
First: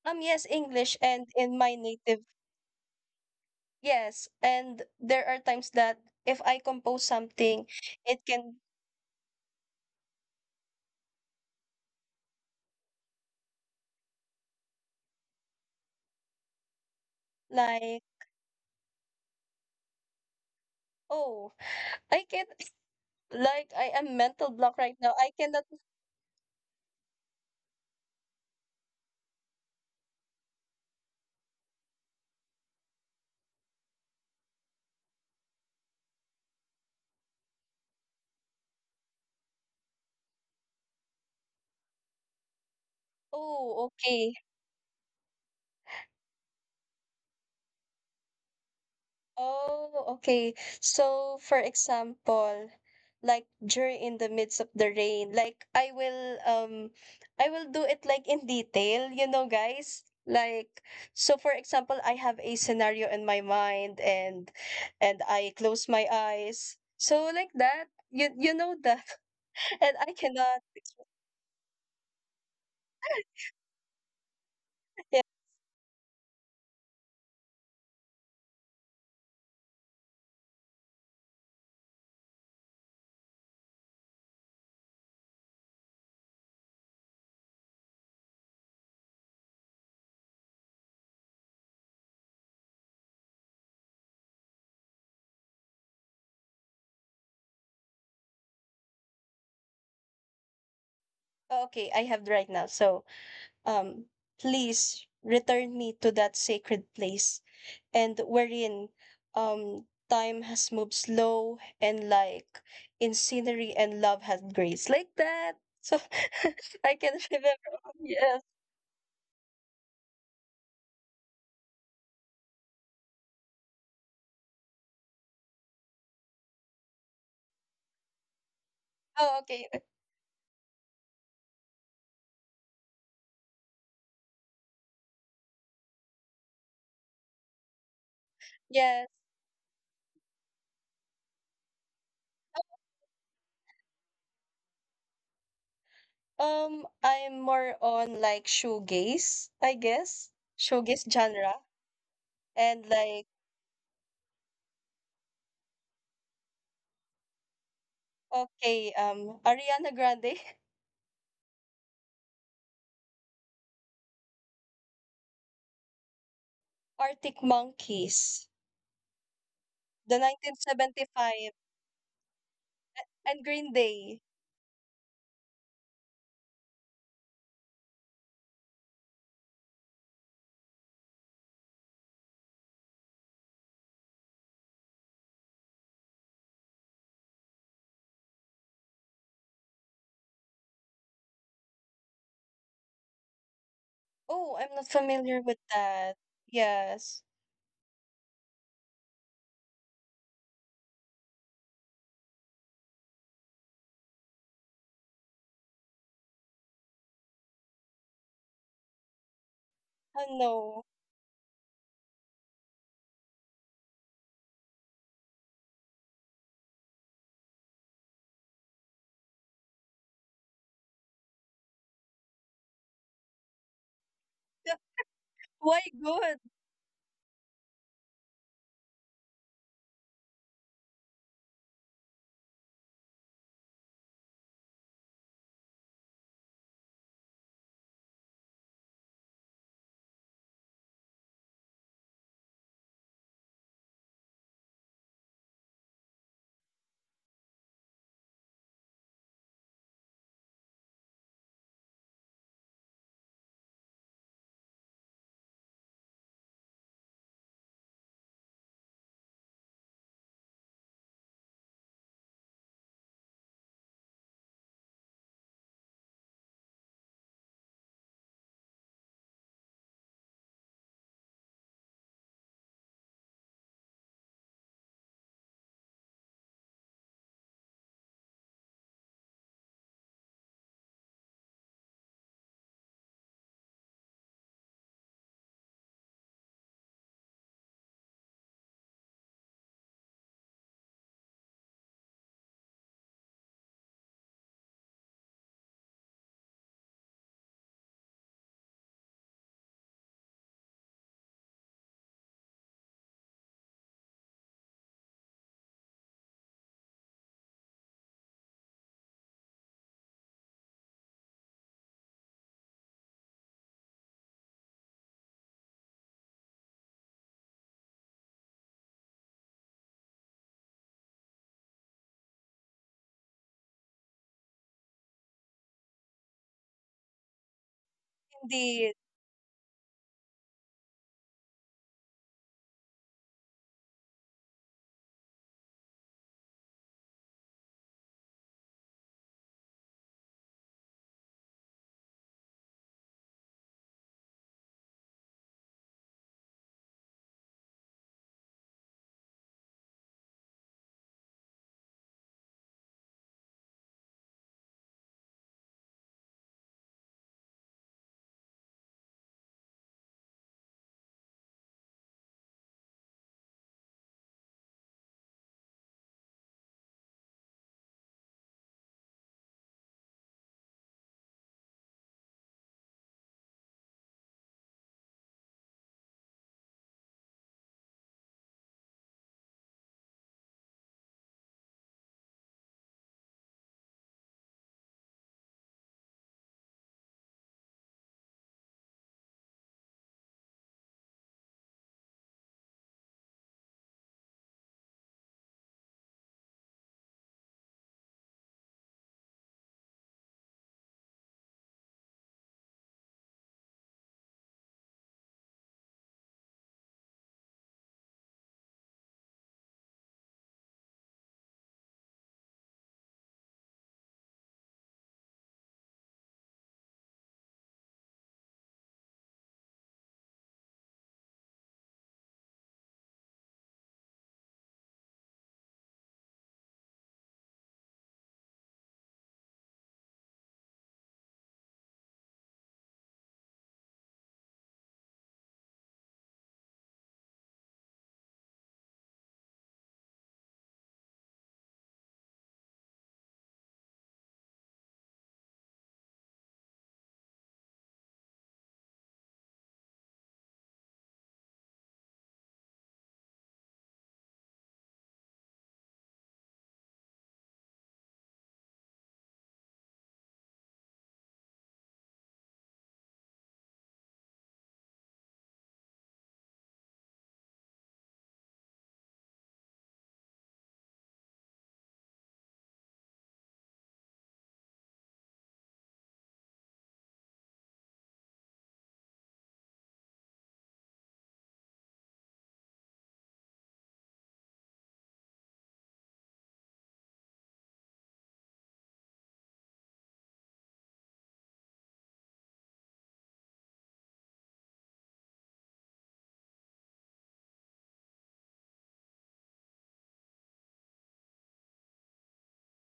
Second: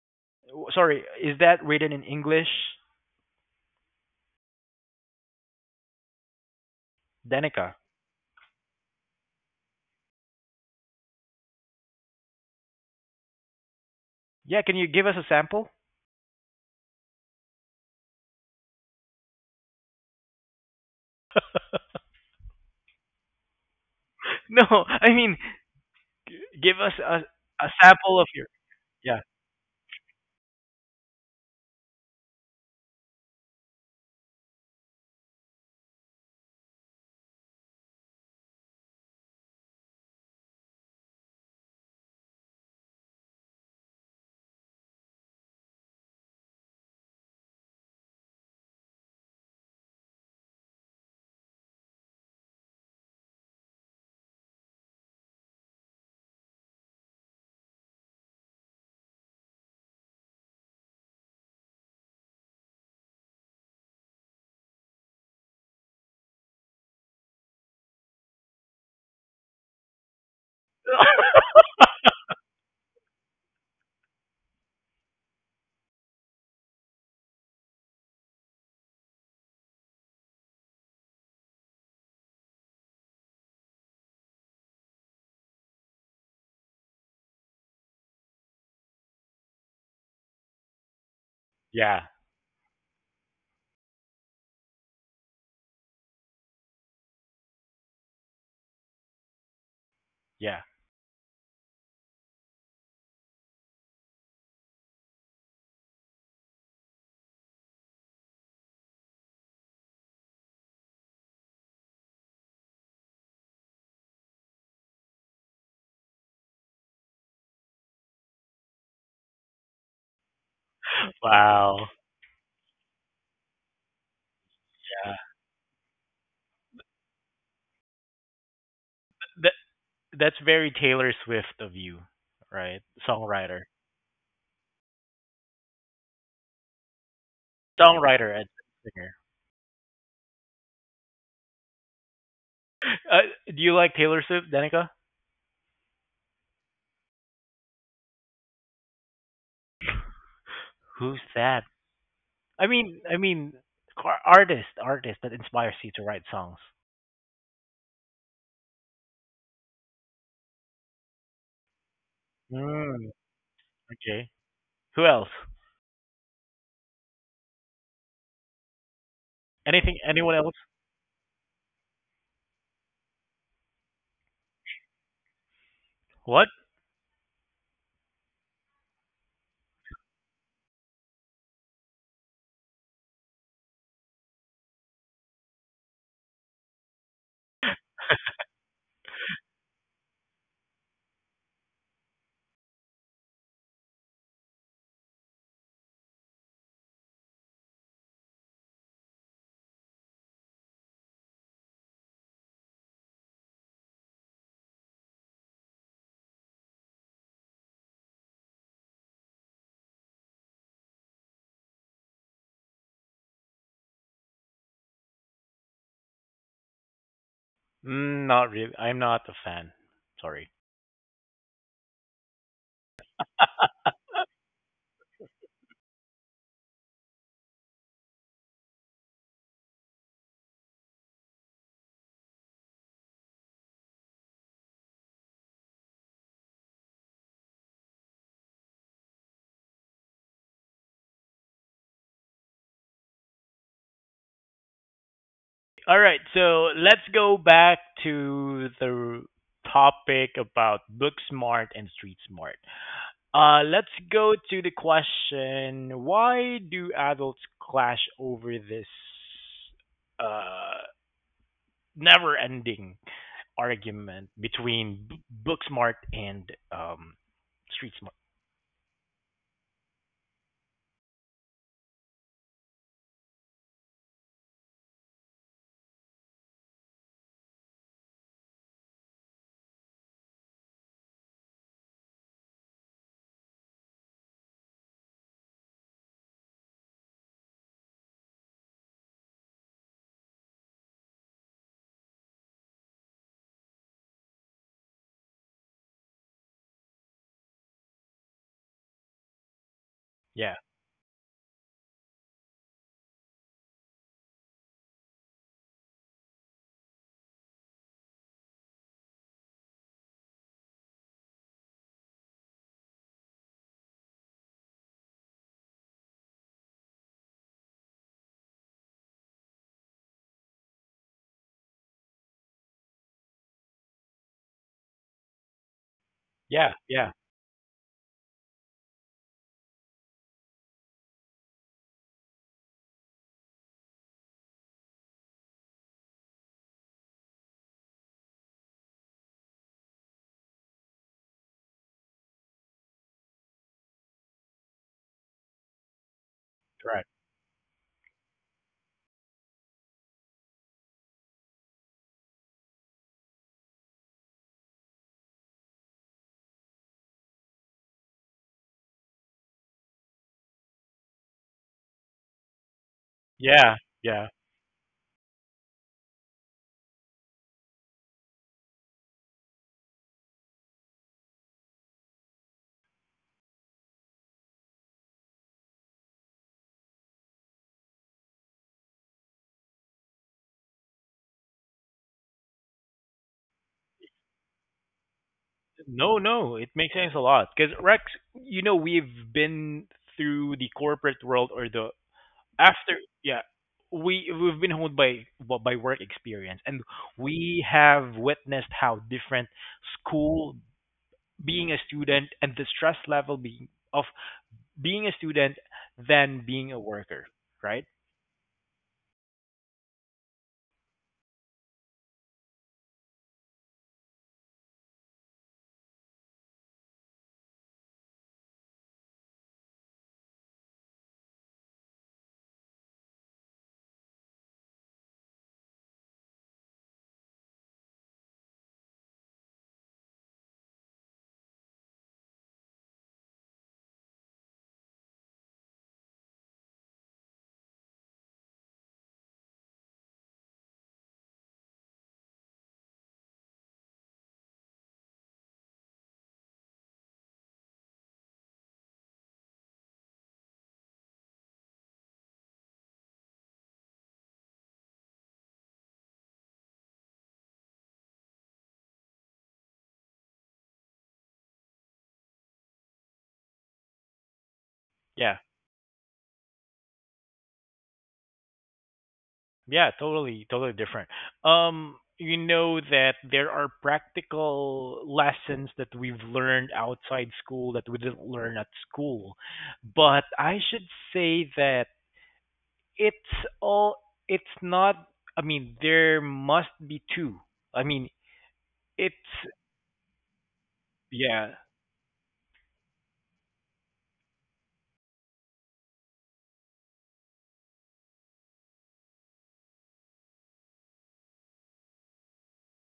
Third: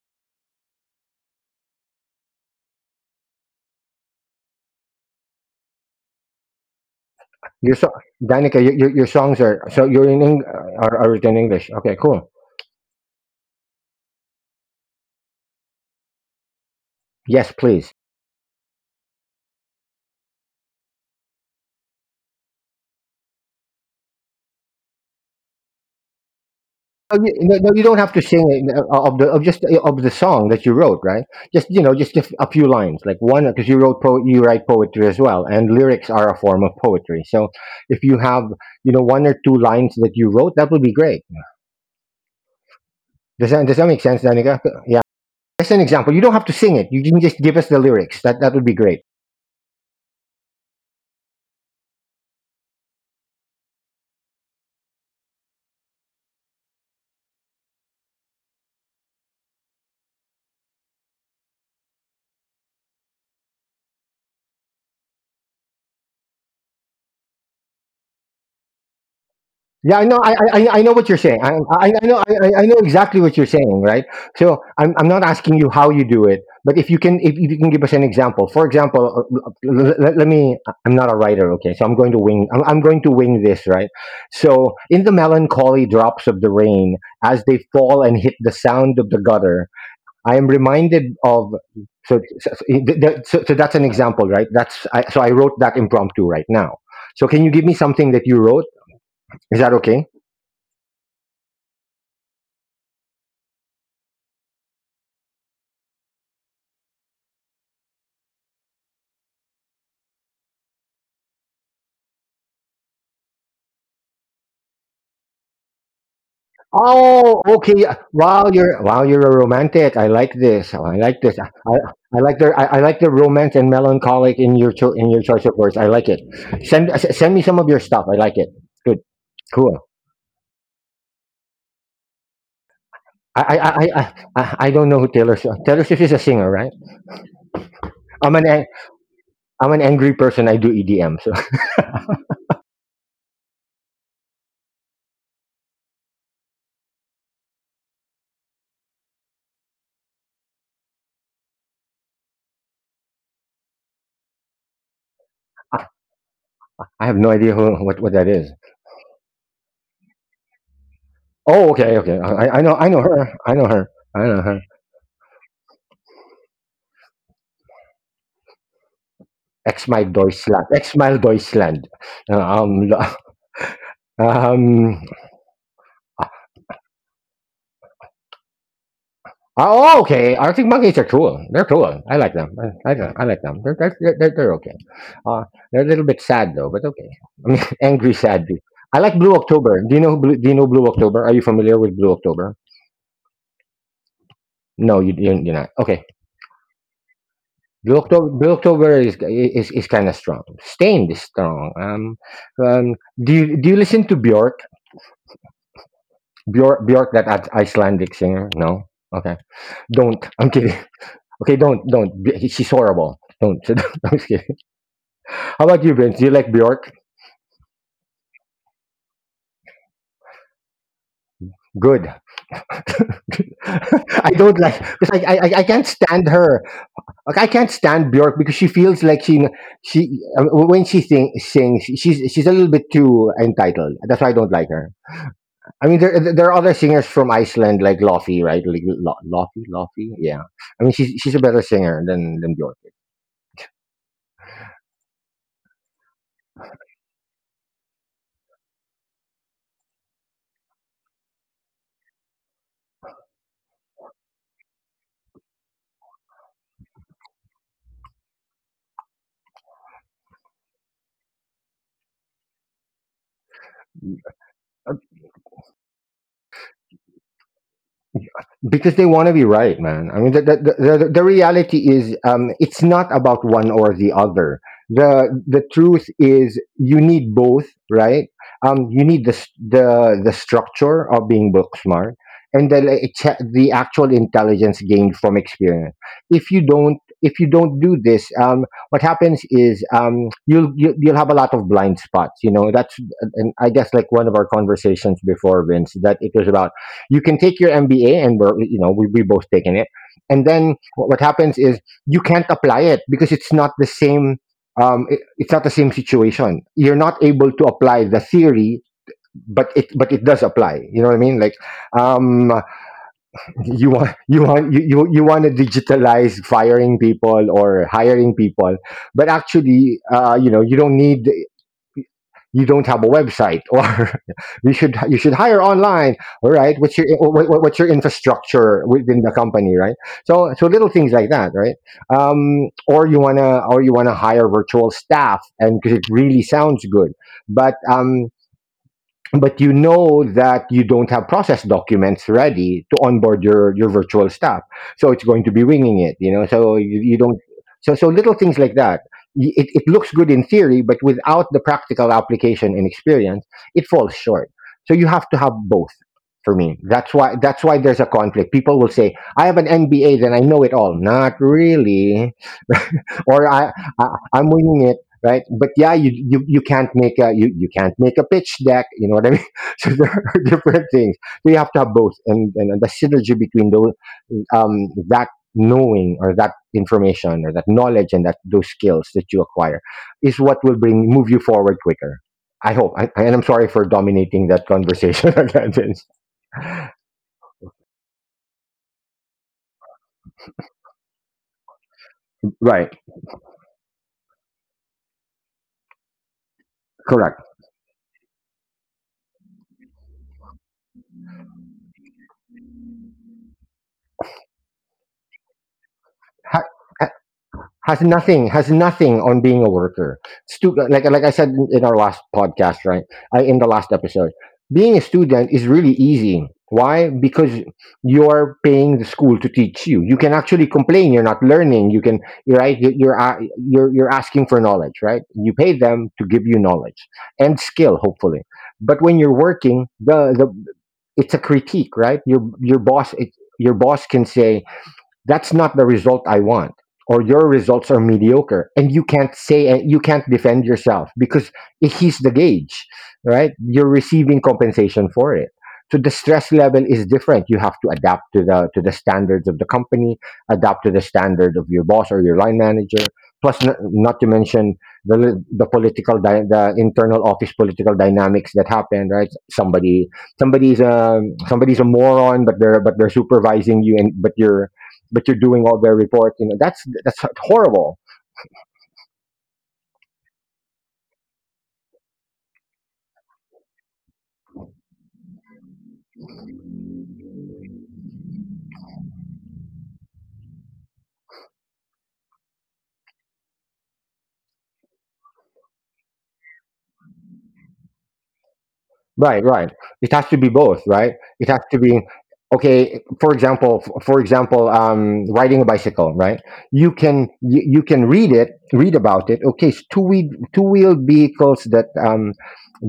Um, yes,
W-
English,
Sorry,
and
is
in
that
my
written in
native.
English,
Yes, and there are times that, if I compose something,
Your
Danica?
so-
it
Danica,
can
your, your your songs are, so you're in Eng- are, are written in English. Okay, cool.
Yeah, can you give us a sample?
Yes, please.
like, oh, I can't. Like, I am mental
No,
block right
I
now.
mean,
I cannot.
g- give us
Oh,
a
you, no, no,
a
you don't have to
sample of
sing
your
it, uh, of
yeah
the of just uh, of the song that you wrote, right? Just, you know, just, just a few lines, like one, because you wrote po- you write poetry as well, and lyrics are a form of poetry. So if you have, you know, one or two lines that you wrote, that would be great. Does that does that make
Oh,
sense,
okay.
Danica? Yeah, as an example. You don't have to sing it. You can just give us the lyrics. That that would be great.
Oh, okay. So, for example, like during in the midst of the rain, like I will um I will do it like in detail, you know, guys. Like so for example, I have a scenario in my mind, and and I close my eyes. So like that, you you know that.
Yeah, I
And
know.
I
I I, I
cannot.
I know what you're saying. I I, I know. I, I I know exactly what you're saying. Right. So I'm I'm not
Yeah.
asking you how you do it, but if you can if you can give us an example. For example, let, let me. I'm not a writer. Okay, so I'm going to wing. I'm, I'm going to wing this. Right. So in the melancholy drops of the rain, as they fall and hit the sound of the gutter, I am reminded of.
yeah
So, so, so, so so that's an example, right? That's I, so I wrote that impromptu right now. So can you give me something that you wrote? Is that okay?
yeah.
Okay, I have right now. So um, please return me to that sacred place and wherein um time has moved slow, and like in scenery, and love has grace like that, so I can
Oh,
remember.
okay.
Yes.
Wow, you're wow, you're a romantic. I like this. Oh, I like this. I,
Wow,
I like the I, I like the romance and melancholic in your cho- in
yeah.
your choice of words. I like it. Send s- send me some of your stuff. I like it. Good,
Oh,
That
okay.
cool.
that's very Taylor Swift of you, right?
I I
Songwriter,
I I, I I- I don't know who Taylor Swift. Taylor Swift is a singer, right? I'm
Songwriter
an
and
an-
Yes.
singer.
I'm an angry person. I do E D M, so
Uh, do you like Taylor Swift, Danica?
Um i'm more on like shoegaze, I guess. Shoegaze
Who's
genre.
that? I
And
mean, I
like,
mean, car- artist, artist that inspires
I,
you to write songs.
I have no idea who what what that is.
okay. um Ariana Grande.
Oh, okay, okay. I I know I know
Mm,
her. I know her. I
okay.
know her.
Who else?
Arctic Monkeys,
Ex
Anything?
my
The
Anyone else?
Deutschland. Ex my
nineteen seventy-five,
Deutschland. Um,
and Green Day.
um.
What?
Oh, oh, okay. Arctic monkeys are cool. They're cool. I like them. I, I, I like them. They're, they're, they're, they're they're okay. Uh, they're a little bit sad though, but okay. I mean, angry sad. I like Blue October. Do you know Blue, do you know Blue October? Are you familiar with Blue October?
Oh, I'm not
No, you you're,
familiar
you're
with
not. Okay.
that. Yes.
Blue October, Blue October is is, is kind of strong. Stained is strong. Um, um, do you do you listen to Bjork? Bjork, Bjork, that Ic- Icelandic singer. No. Okay. Don't. I'm kidding.
Hello.
Okay. Don't. Don't. B- She's horrible. Don't. I'm just kidding. How about you, Vince? Do you like Bjork?
Mm, not really. I'm not a fan. Sorry.
Good. I don't
Yeah.
like, because I, I I
Why
can't stand
good?
her. Like I can't stand Bjork because she feels like she she uh, when she sing, sings she's she's a little bit too entitled. That's why I don't like her. I mean there there are other singers from Iceland like Lofi, right? Like Lo- Lofi, Lofi, yeah. I mean she's she's a better singer than than Bjork.
All right, so let's go back to the topic about book smart and street smart. Uh, let's go to the question: Why do adults clash over this uh, never-ending argument between b- book smart and um, street smart?
Because they want to be right, man. I mean, the, the, the, the reality is um, it's not about one or the other. The the truth is you need both, right? Um, you need the, s- the the structure of being book smart, and the like, it's- the actual intelligence gained from experience. If you don't if you don't do this, um, what happens is, um, you'll, you'll you'll have a lot of blind spots, you know that's— and I guess like one of our conversations before, Vince, that it was about, you can take your M B A, and we're, you know, we we both taken it, and
Yeah,
then what, what happens is, you can't apply it because it's not the same. Um, it, it's not the same situation. You're not able to apply the theory, but it but it does apply. You know what I mean? Like, um, you want you want you you, you want to digitalize firing people or hiring people, but actually, uh, you know, you don't need you don't have a website, or you should you should hire online. All right,
yeah,
what's your
yeah,
what, what- what's your infrastructure
Indeed.
within the company, right? So so little things like that, right? Um, or you want to or you want to hire virtual staff, and because it really sounds good, but um, but you know that you don't have process documents ready to onboard your your virtual staff. So it's going to be winging it, you know, so you,
right.
you don't— so so little things like that. Y- it, it looks good in theory, but without the practical application and experience, it falls short. So you have to have both. For me, that's why— that's why there's a conflict. People will say, I have an M B A, then I know it all. Not really. Or I,
Yeah,
I
yeah.
I'm winging it, right? But yeah, you you, you can't make a— you, you can't make a pitch deck. You know what I mean? So there are different things. So you have to have both, and and the synergy between those, um that knowing, or that information, or that knowledge, and that those skills that you acquire is what will bring move you forward quicker. I hope. I, and I'm sorry for dominating that conversation again, Vince.
No, no, it makes sense a lot. Because Rex, you know, we've been through the corporate world or the
Right,
after, yeah, we we've been honed by well, by work experience, and
correct.
we have witnessed how different school, being a student, and the stress level being of being a student than
Ha-
being a worker, right?
has nothing— has nothing on being a worker. Stu- like like I said in- our last podcast, right? I, in the last episode, being a student is really easy. Why? Because you're paying the school to teach you. You can actually complain you're not learning. You can— you're right. you- You're a— you're— you're asking for knowledge, right? You pay them to give you knowledge and skill, hopefully. But when you're working, the the it's a critique, right? Your your boss— it, your boss can say, that's not the result I want, or your results are mediocre, and you can't say— you can't defend yourself because he's the gauge, right? You're receiving compensation for it. So the stress level is different. You have to adapt to the to the standards of the company, adapt to the standard of your boss or your line manager, plus not, not to mention the the political dy- the internal office political dynamics that happen, right? somebody somebody's a Somebody's a moron, but they're but they're supervising you, and but you're but you're
Yeah.
doing all their reports. You know, that's that's horrible.
Yeah, totally, totally different. Um, you know that there are practical lessons that we've learned outside school that we didn't learn at school. But I should say that it's all it's not I mean, there must be two. I mean, it's
Right, right. It has to be both, right? It
yeah,
has to be Okay, for example— f- for example, um, riding a bicycle, right? You can— you, you can read it, read about it. Okay, it's two wheel— two wheeled vehicles that um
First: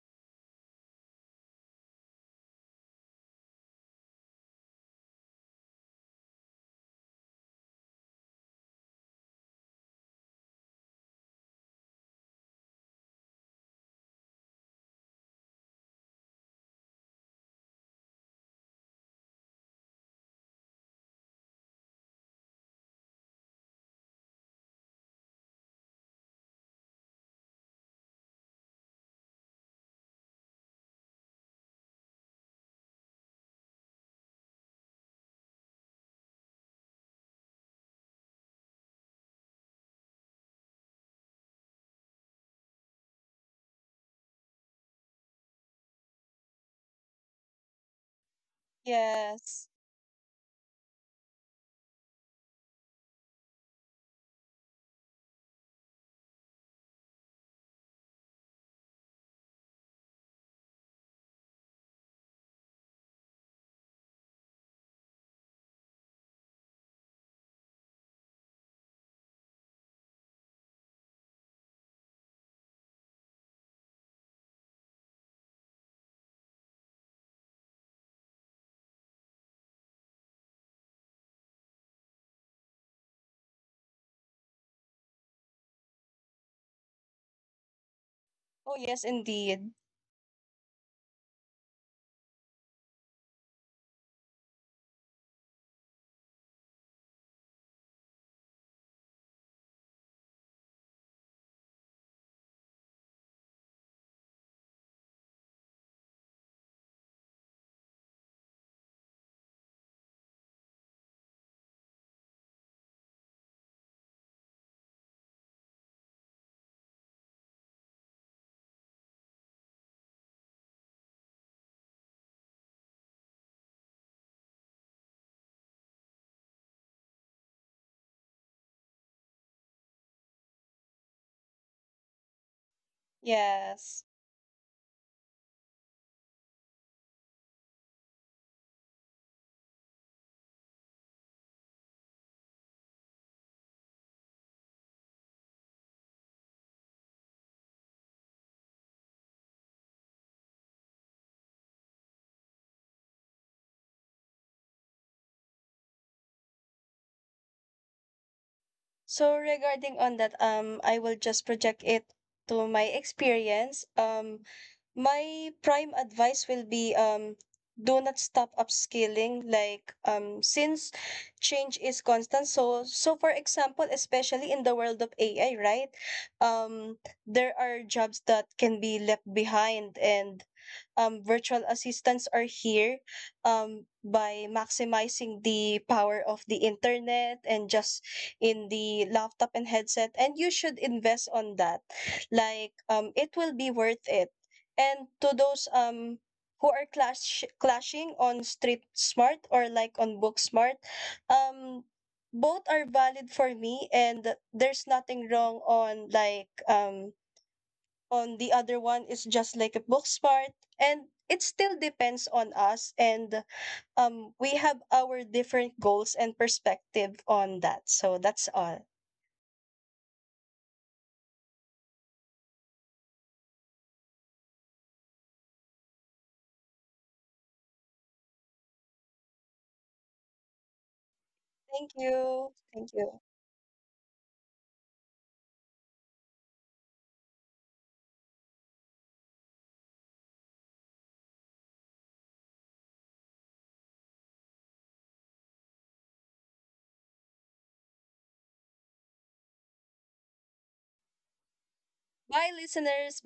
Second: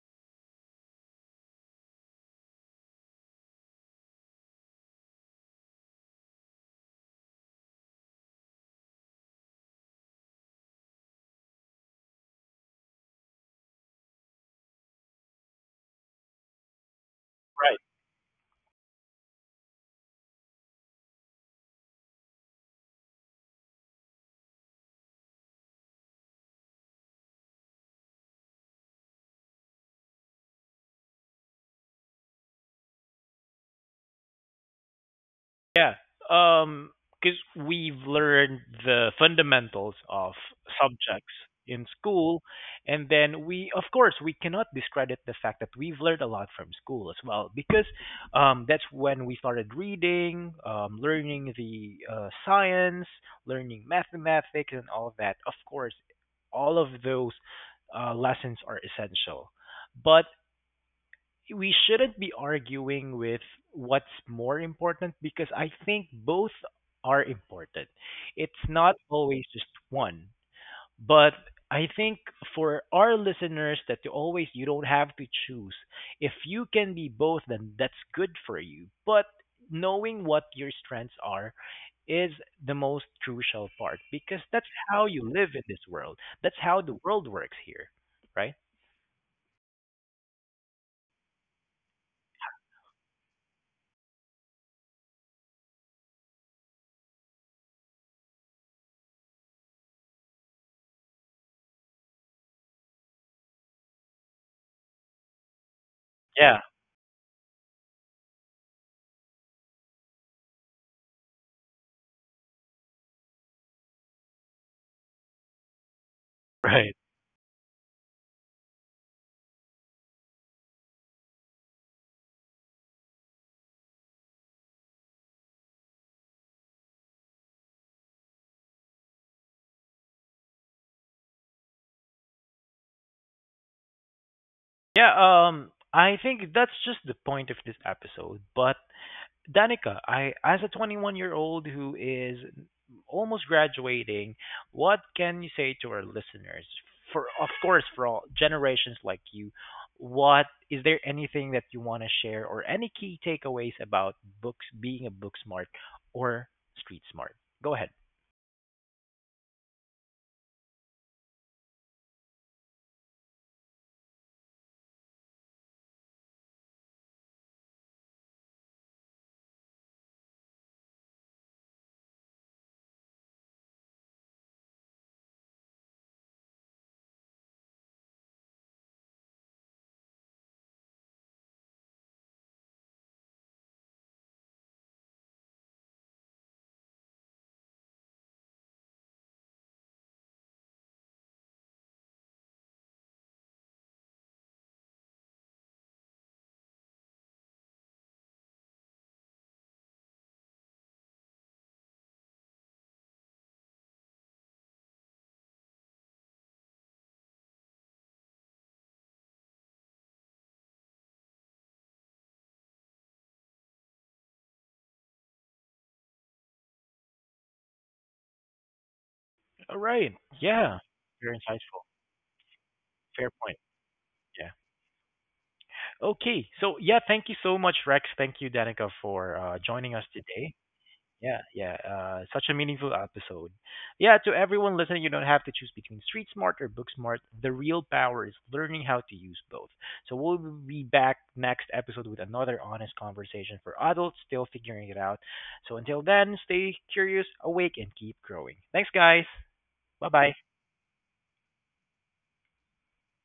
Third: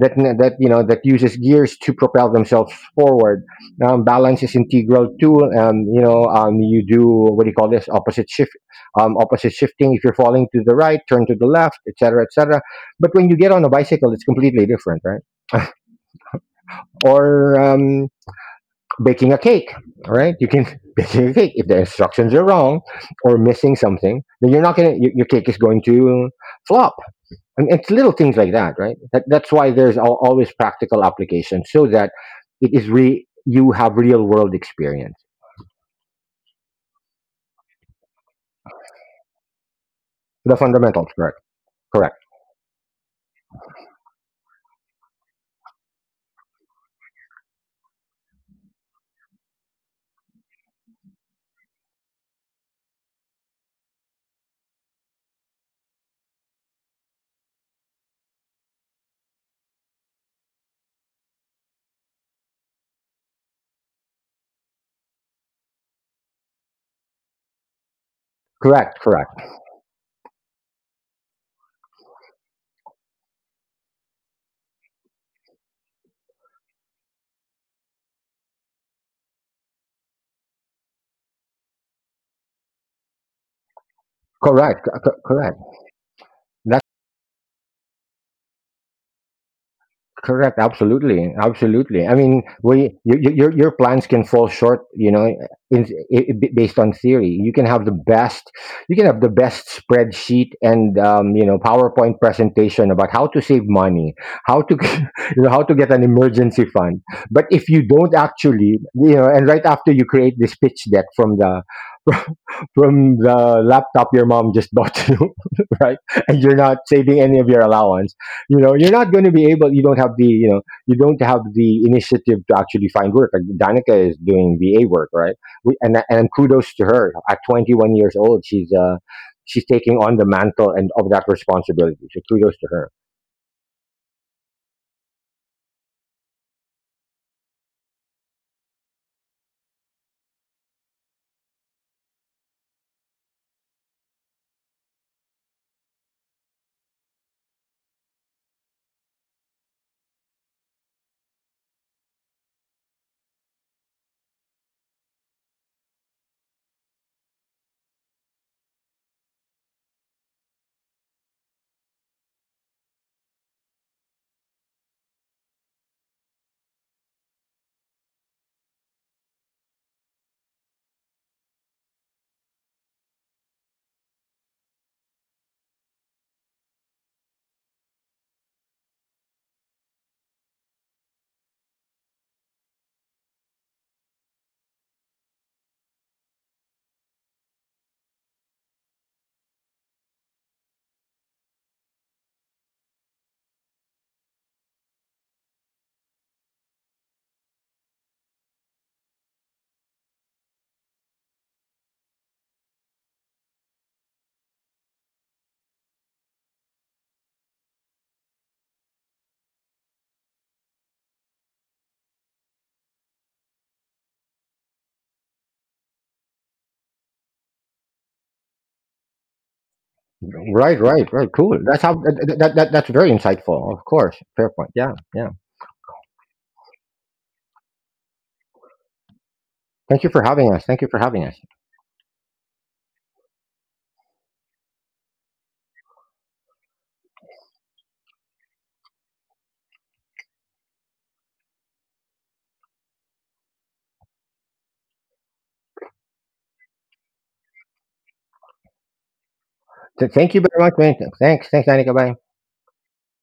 that n- that, you know, that uses gears to propel themselves forward. Um, balance is integral too. Um, you know, um, you do— what do you call this? Opposite shift, um, opposite shifting. If you're falling to the right, turn to the left, et cetera, et cetera. But when you get on a bicycle, it's completely different, right? Or
right.
um, baking a cake. All right, you can baking a cake— if the instructions are wrong or missing something, then you're not gonna— your, your cake is going to flop. And it's little things like that, right? That, that's why there's al- always practical application, so that it is re— you have real world experience.
Yeah, um, because 'cause we've learned the fundamentals of
The fundamentals,
subjects
correct
in
correct.
school, and then we, of course, we cannot discredit the fact that we've learned a lot from school as well, because um, that's when we
Yes.
started reading, um, learning the uh, science, learning mathematics, and all of that. Of course, all of those uh, lessons are essential. But we shouldn't be arguing with what's more important because I think both are important. It's not
Correct Correct.
always just one. But I think for our listeners that you always you don't have to choose. If you can be both then that's good for you. But knowing what your strengths are is the most crucial part because that's
Correct c-
how
c-
you live
correct.
in this world. That's how the world works here, right?
Oh, yes, indeed.
Correct. Absolutely. Absolutely. I mean, we your your your your plans can fall short. You know, in, I based on theory, you can have the best— you can have the best spreadsheet and, um, you know, PowerPoint presentation about how to save money, how to you know, how to get an
Yeah,
emergency fund. But if you don't actually, you know, and right after you create this pitch deck from the from the laptop your mom just bought you, right, and you're not
right.
saving any of your allowance, you know, you're not going to be able— you don't have the, you know, you don't have the initiative to actually find work like Danica is doing V A work, right? we, and and kudos to her. At twenty-one years old, she's uh she's taking on the mantle and of that responsibility, so kudos to her.
Yes.
Yeah, um, I think that's just the point of this episode. But Danica, I as a twenty-one-year-old who is almost graduating, what can you say to our listeners? For of course, for all generations like you, what is there anything that you want to share or any key takeaways about books being a book smart or street smart? Go ahead.
So regarding on that, um, I will just project it to my experience. Um, my prime advice will be, um, do not stop upskilling. Like, um, since change is constant, so so for example, especially in the world of A I, right? Um, there are jobs that can be left behind, and um, virtual assistants are here, um, by maximizing the power of the internet, and just in the laptop and headset, and you should invest on that, like um it will be worth it. And to those um who are clash clashing on street smart or like on book smart, um both are valid for me, and there's nothing wrong on, like, um on the other one is just like a book smart. And it still depends on us, and um we have our different goals and perspective on that. So that's all.
All right. Yeah.
Right, right, right.
Very
Cool. That's
insightful.
how— that, that, that that's very
Fair point.
insightful. Of course. Fair
Yeah.
point. Yeah, yeah.
Okay. So yeah, thank you so much, Rex. Thank you, Danica, for uh, joining
Thank
us
you for having
today.
us. Thank you for having us.
Yeah, yeah.
Thank
Uh, such
you.
a
Thank
meaningful
you.
episode. Yeah, to everyone listening, you don't have to choose between street smart or book smart. The real power is learning how to use both. So we'll be back next episode with another honest conversation for adults still figuring it out. So until then, stay curious, awake, and keep growing. Thanks, guys.
Th-
Bye
thank you
bye.
very much, man. Thanks. Thanks, Danica. Bye.
Bye, listeners.